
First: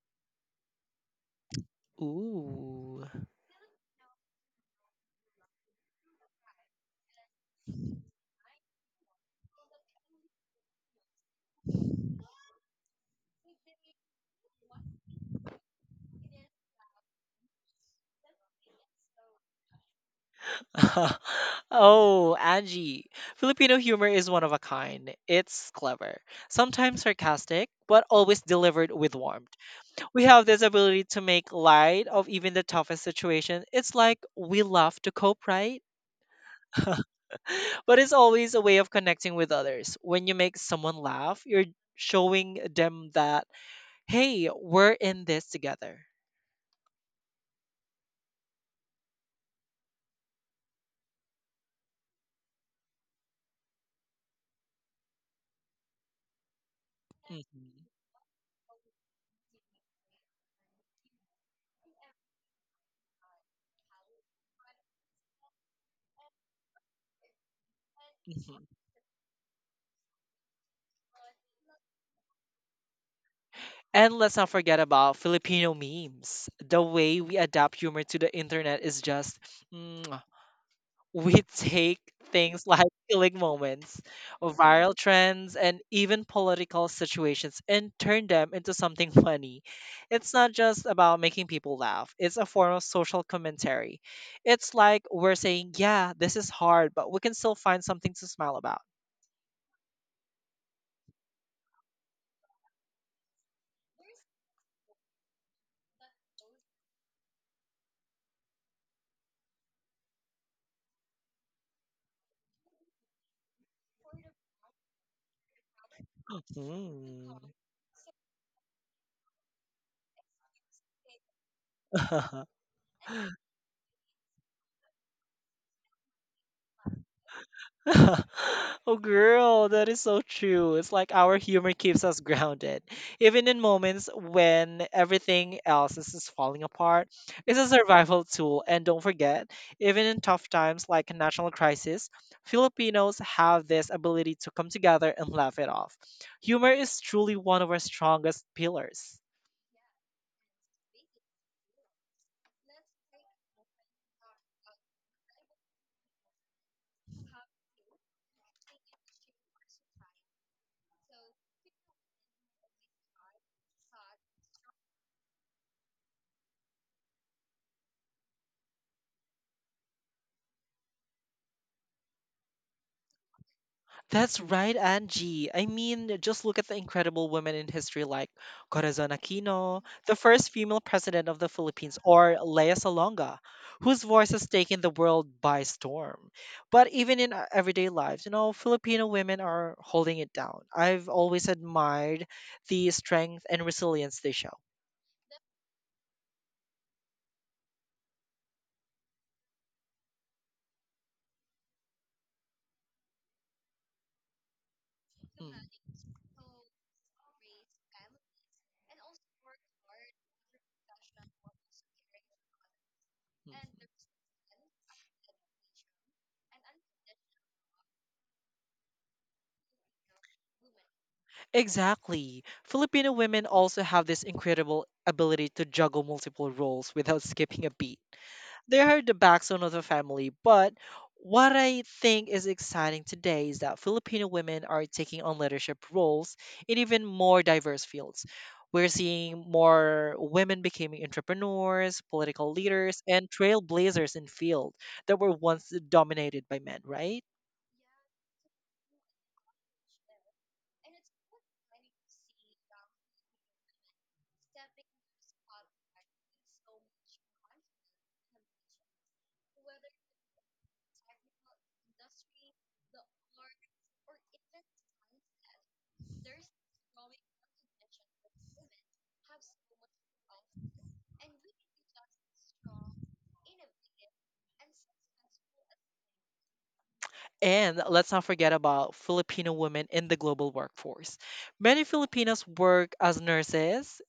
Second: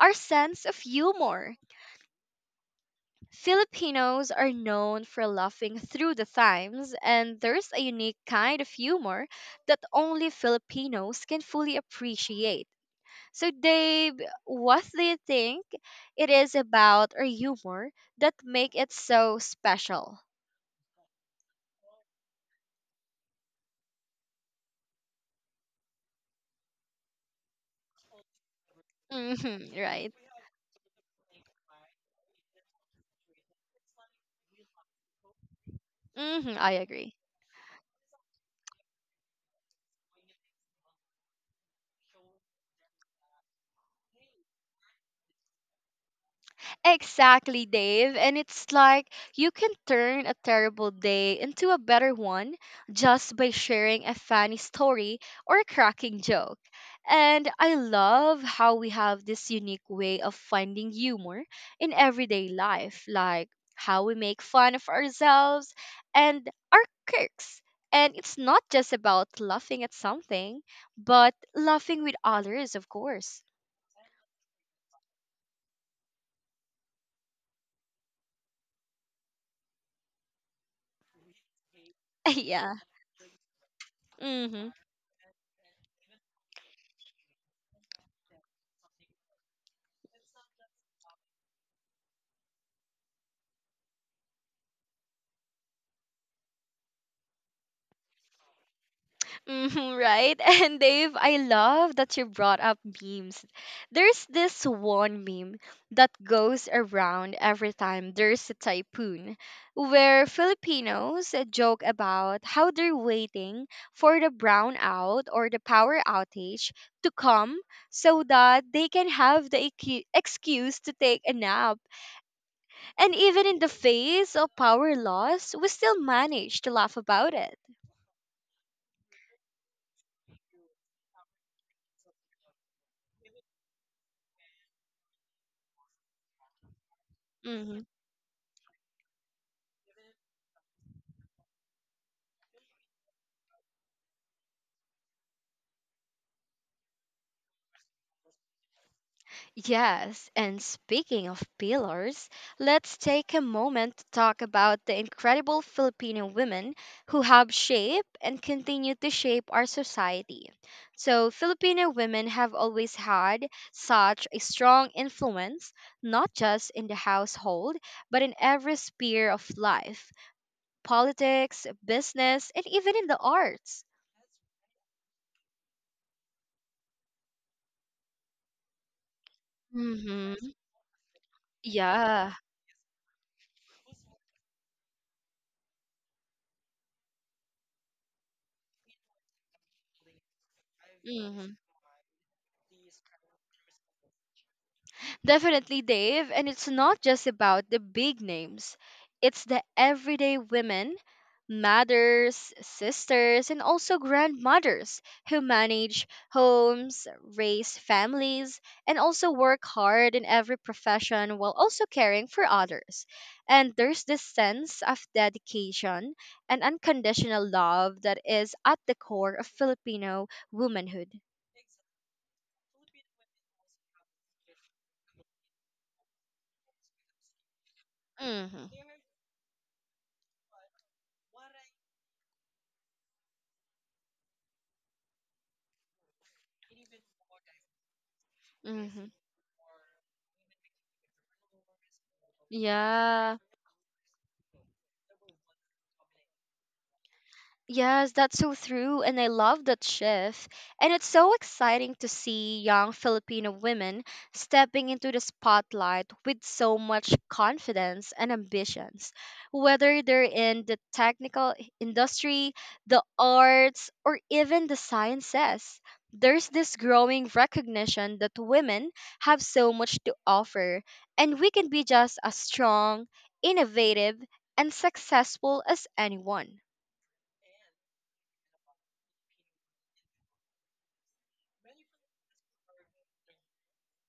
[SPEAKER 1] our sense of humor.
[SPEAKER 2] Ooh.
[SPEAKER 1] Filipinos are known for laughing through the times, and there's a unique kind of humor that only Filipinos can fully appreciate. So, Dave, what do you think it is about our humor that make it so special?
[SPEAKER 2] (laughs) Oh, Angie. Filipino humor is one of a kind. It's clever, sometimes sarcastic, but always delivered
[SPEAKER 1] (laughs)
[SPEAKER 2] with warmth.
[SPEAKER 1] Right.
[SPEAKER 2] We have this ability to make light of even the toughest situation. It's like we love to cope, right?
[SPEAKER 1] I
[SPEAKER 2] (laughs)
[SPEAKER 1] agree.
[SPEAKER 2] But it's always a way of connecting with others. When you make someone laugh, you're showing them that, hey, we're in this together.
[SPEAKER 1] Exactly, Dave. And it's like you can turn a terrible day into a better one just by sharing a funny story or a cracking joke. And
[SPEAKER 2] Mhm,
[SPEAKER 1] I love how we have this unique way of finding humor in everyday life, like how we make fun of ourselves and our quirks. And it's not
[SPEAKER 2] mhm.
[SPEAKER 1] just about laughing at something, but laughing with others, of course.
[SPEAKER 2] And let's not forget about Filipino memes. The way we adapt humor to the internet is just mwah. (tsk) We take
[SPEAKER 1] (laughs)
[SPEAKER 2] things (laughs)
[SPEAKER 1] Yeah.
[SPEAKER 2] like killing moments,
[SPEAKER 1] Mm-hmm.
[SPEAKER 2] viral trends, and even political situations and turn them into something (laughs) funny. It's not just about making people laugh, it's a form of social commentary. It's like we're saying, yeah, this is hard, but we can still find something to smile about.
[SPEAKER 1] Right? (laughs) And Dave, I love that you brought up memes. There's this one meme that goes around every time there's a typhoon, where Filipinos joke about how they're waiting for the brownout or the power outage to
[SPEAKER 2] (laughs)
[SPEAKER 1] come so that they can have the excuse to take a nap. And
[SPEAKER 2] Hmm. (laughs)
[SPEAKER 1] even in the face of power loss, we still manage to laugh about it.
[SPEAKER 2] (laughs) Oh, girl, that is so true. It's like our humor keeps us (laughs) grounded. Even in moments when everything else is just falling apart, it's a
[SPEAKER 1] Mm-hmm.
[SPEAKER 2] survival tool. And don't forget, even in tough times like a national crisis, Filipinos have this ability to come together and laugh it off. Humor is truly one of our strongest pillars.
[SPEAKER 1] Yes, and speaking of pillars, let's take a moment to talk about the incredible Filipino women who have shaped and continue to shape our society. So, Filipino women have always had such a strong influence, not just in the household, but in every sphere of life, politics, business, and even in the arts.
[SPEAKER 2] That's right, Angie. I mean, just look at the incredible women in history like Corazon Aquino, the
[SPEAKER 1] Mm-hmm.
[SPEAKER 2] first female president of the Philippines,
[SPEAKER 1] Yeah.
[SPEAKER 2] or Lea Salonga, whose voice has taken the world by storm. But even in our everyday lives, you know, Filipino women are holding it down. I've always
[SPEAKER 1] Mm-hmm.
[SPEAKER 2] admired the strength and resilience they show.
[SPEAKER 1] Definitely, Dave. And it's not just about the big names, it's the everyday women, mothers, sisters, and also grandmothers who
[SPEAKER 2] Mm,
[SPEAKER 1] manage homes, raise families, and also work hard in every profession while also caring for others. And
[SPEAKER 2] mm.
[SPEAKER 1] there's this sense of dedication and unconditional love that is at the core of Filipino womanhood.
[SPEAKER 2] Exactly. Filipino women also have this incredible ability to juggle multiple roles without skipping a beat.
[SPEAKER 1] hmm
[SPEAKER 2] They are the backbone of the family, but what I think is exciting today is that Filipino women are taking on leadership roles in even more diverse fields. We're
[SPEAKER 1] hmm
[SPEAKER 2] seeing more women becoming entrepreneurs, political leaders, and
[SPEAKER 1] Yeah.
[SPEAKER 2] trailblazers in fields that were once dominated by men, right?
[SPEAKER 1] Yes, that's so true, and I love that shift. And it's so exciting to see young Filipino women stepping into the spotlight with so much confidence and ambitions. Whether they're in the technical industry, the arts, or even the sciences, there's this growing recognition that women have so much to offer, and we can be just as strong, innovative, and successful as anyone.
[SPEAKER 2] And let's not forget about Filipino women in the global workforce. Many Filipinas work as nurses,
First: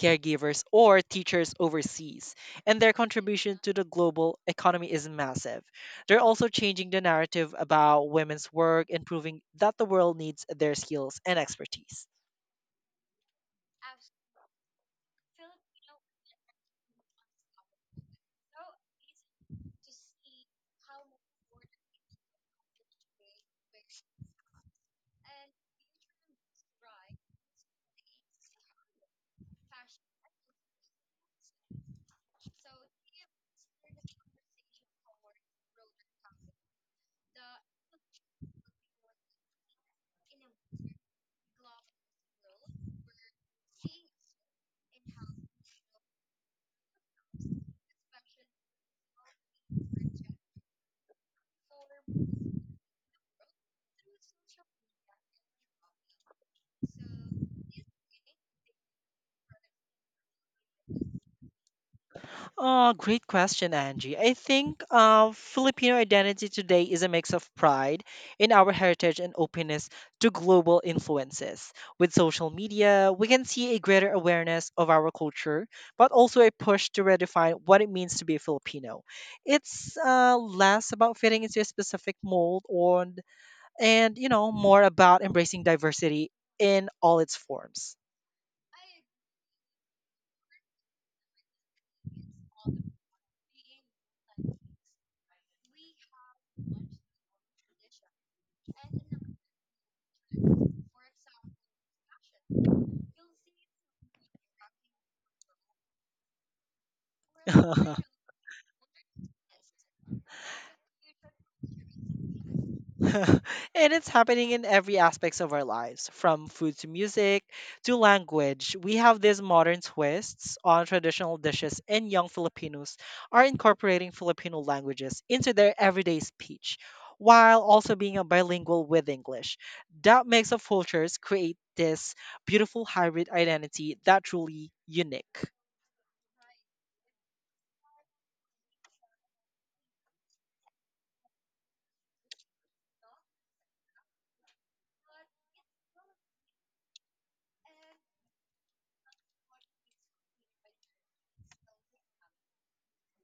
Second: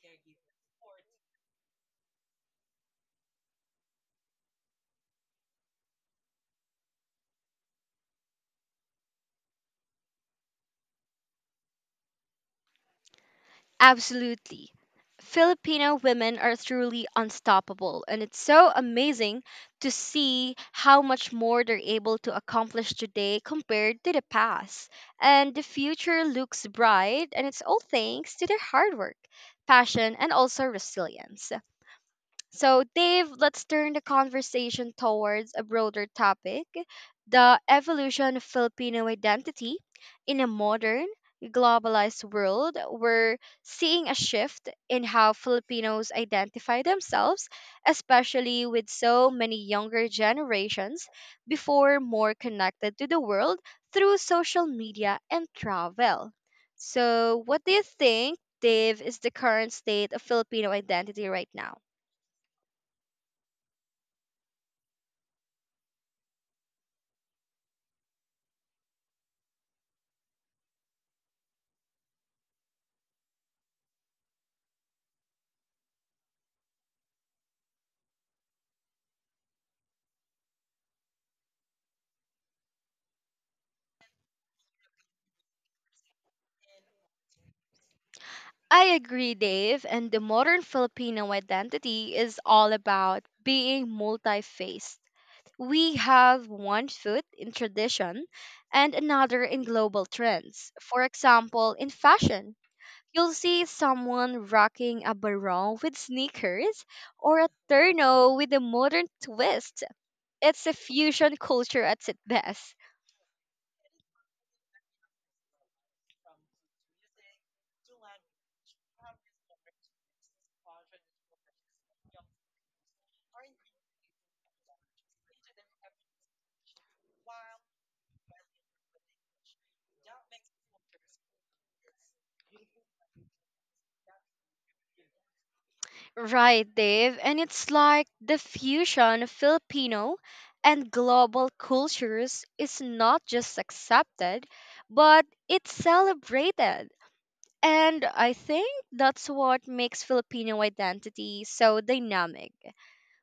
[SPEAKER 2] caregivers, or teachers overseas, and their contribution to the global economy is massive. They're also changing the narrative about women's work and proving that the world needs their skills and expertise.
[SPEAKER 1] Absolutely. Filipino women are truly unstoppable, and it's so amazing to see how much more they're able to accomplish today compared to the past. And the future looks bright, and it's all thanks to their hard work, passion, and also resilience. So, Dave, let's turn the conversation towards a broader topic, the evolution of Filipino identity in a modern, globalized world. We're seeing a shift in how Filipinos identify themselves, especially with so many younger generations before more connected to the world through social media and travel. So, what do you think, Dave, is the current state of Filipino identity right now?
[SPEAKER 2] Great question, Angie. I think Filipino identity today is a mix of pride in our heritage and openness to global influences. With social media, we can see a greater awareness of our culture, but also a push to redefine what it means to be a Filipino. It's less about fitting into a specific mold or, you know, more about embracing diversity in all its forms.
[SPEAKER 1] I agree, Dave. And the modern Filipino identity is all about being multi faced. We have one foot in tradition and another in global trends. For example, in fashion, you'll see someone rocking a barong with sneakers or a
[SPEAKER 2] (laughs)
[SPEAKER 1] terno with a modern twist. It's a fusion culture at its best.
[SPEAKER 2] (laughs) And it's happening in every aspects of our lives, from food to music to language. We have these modern twists on traditional dishes, and young Filipinos are incorporating Filipino languages into their everyday speech while also being a bilingual with English. That makes of cultures create this beautiful hybrid identity that truly unique.
[SPEAKER 1] Right, Dave. And it's like the fusion of Filipino and global cultures is not just accepted, but it's celebrated. And I think that's what makes Filipino identity so dynamic.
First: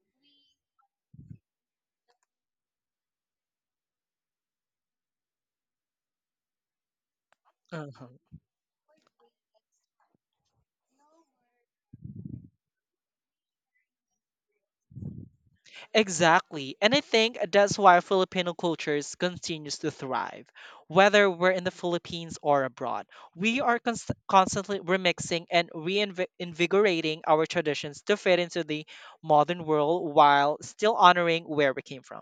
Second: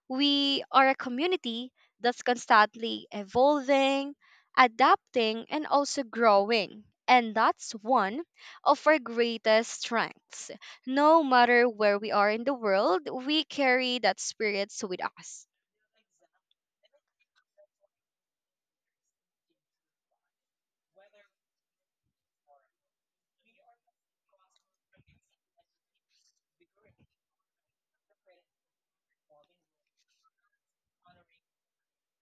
[SPEAKER 1] We are a community that's constantly evolving, adapting, and also growing. And that's
[SPEAKER 2] Mhm.
[SPEAKER 1] one of our greatest strengths. No matter where we are in the world, we carry that spirit with us.
[SPEAKER 2] Exactly. And I think that's why Filipino cultures continues to thrive. Whether we're in the Philippines or abroad, we are constantly remixing and reinvigorating our traditions to fit into the modern world while still honoring where we came from.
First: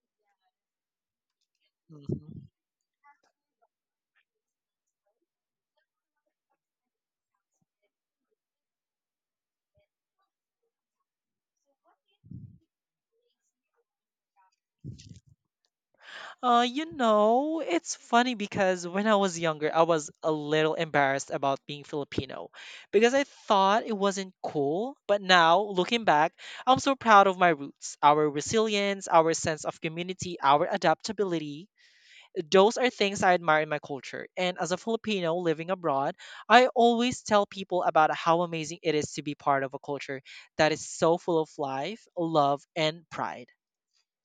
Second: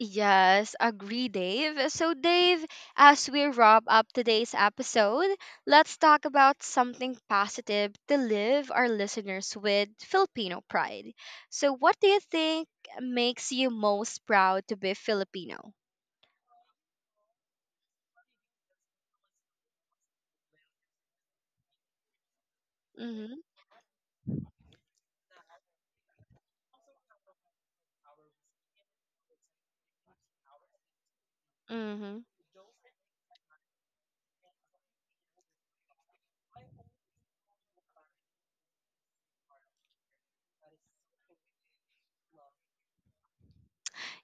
[SPEAKER 1] Yes, agree, Dave. So,
[SPEAKER 2] Mhm.
[SPEAKER 1] Dave, as we wrap up today's episode, let's talk about something positive to live our listeners with Filipino pride. So, what do you think makes you most proud to be Filipino?
[SPEAKER 2] You know, it's funny because when I was younger, I was a little embarrassed about being Filipino because I
[SPEAKER 1] Mm-hmm.
[SPEAKER 2] thought it wasn't cool. But now, looking back, I'm so proud of my roots, our resilience, our sense of community, our adaptability.
[SPEAKER 1] Mm-hmm.
[SPEAKER 2] Those are things I admire in my culture. And as a Filipino living abroad, I always tell people about how amazing it is to be part of a culture that is so full of life, love, and pride.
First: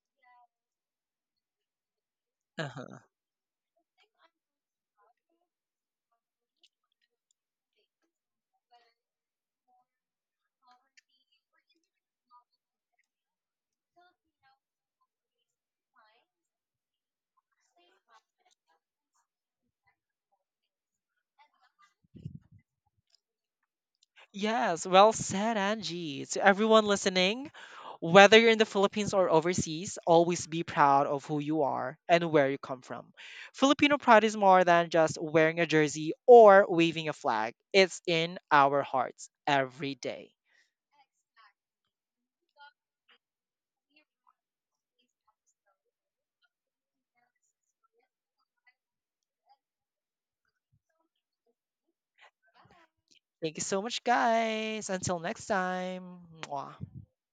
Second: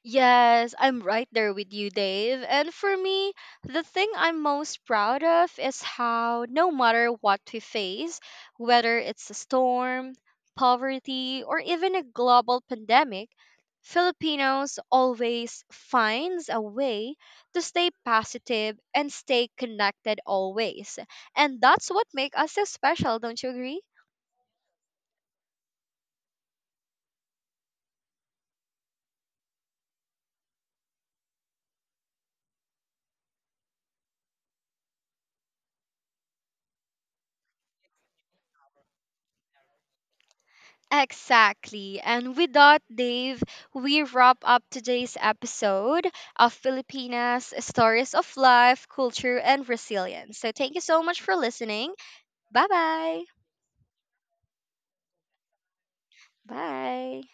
[SPEAKER 1] Yes, I'm right there with you, Dave. And for
[SPEAKER 2] Uh-huh.
[SPEAKER 1] me, the thing I'm most proud of is how no matter what we face, whether it's a storm, poverty, or even a global pandemic, Filipinos always finds a way to stay positive and stay connected always. And that's what makes us so special, don't you agree?
[SPEAKER 2] Yes, well said, Angie. To everyone listening, whether you're in the Philippines or overseas, always be proud of who you are and where you come from. Filipino pride is more than just wearing a jersey or waving a flag, it's in our hearts every day.
[SPEAKER 1] Exactly. And with that, Dave, we wrap up today's episode of Filipinas Stories of Life, Culture, and Resilience. So thank you so much for listening. Bye bye.
[SPEAKER 2] Thank you so much, guys. Until next time. Mwah.
[SPEAKER 1] Bye.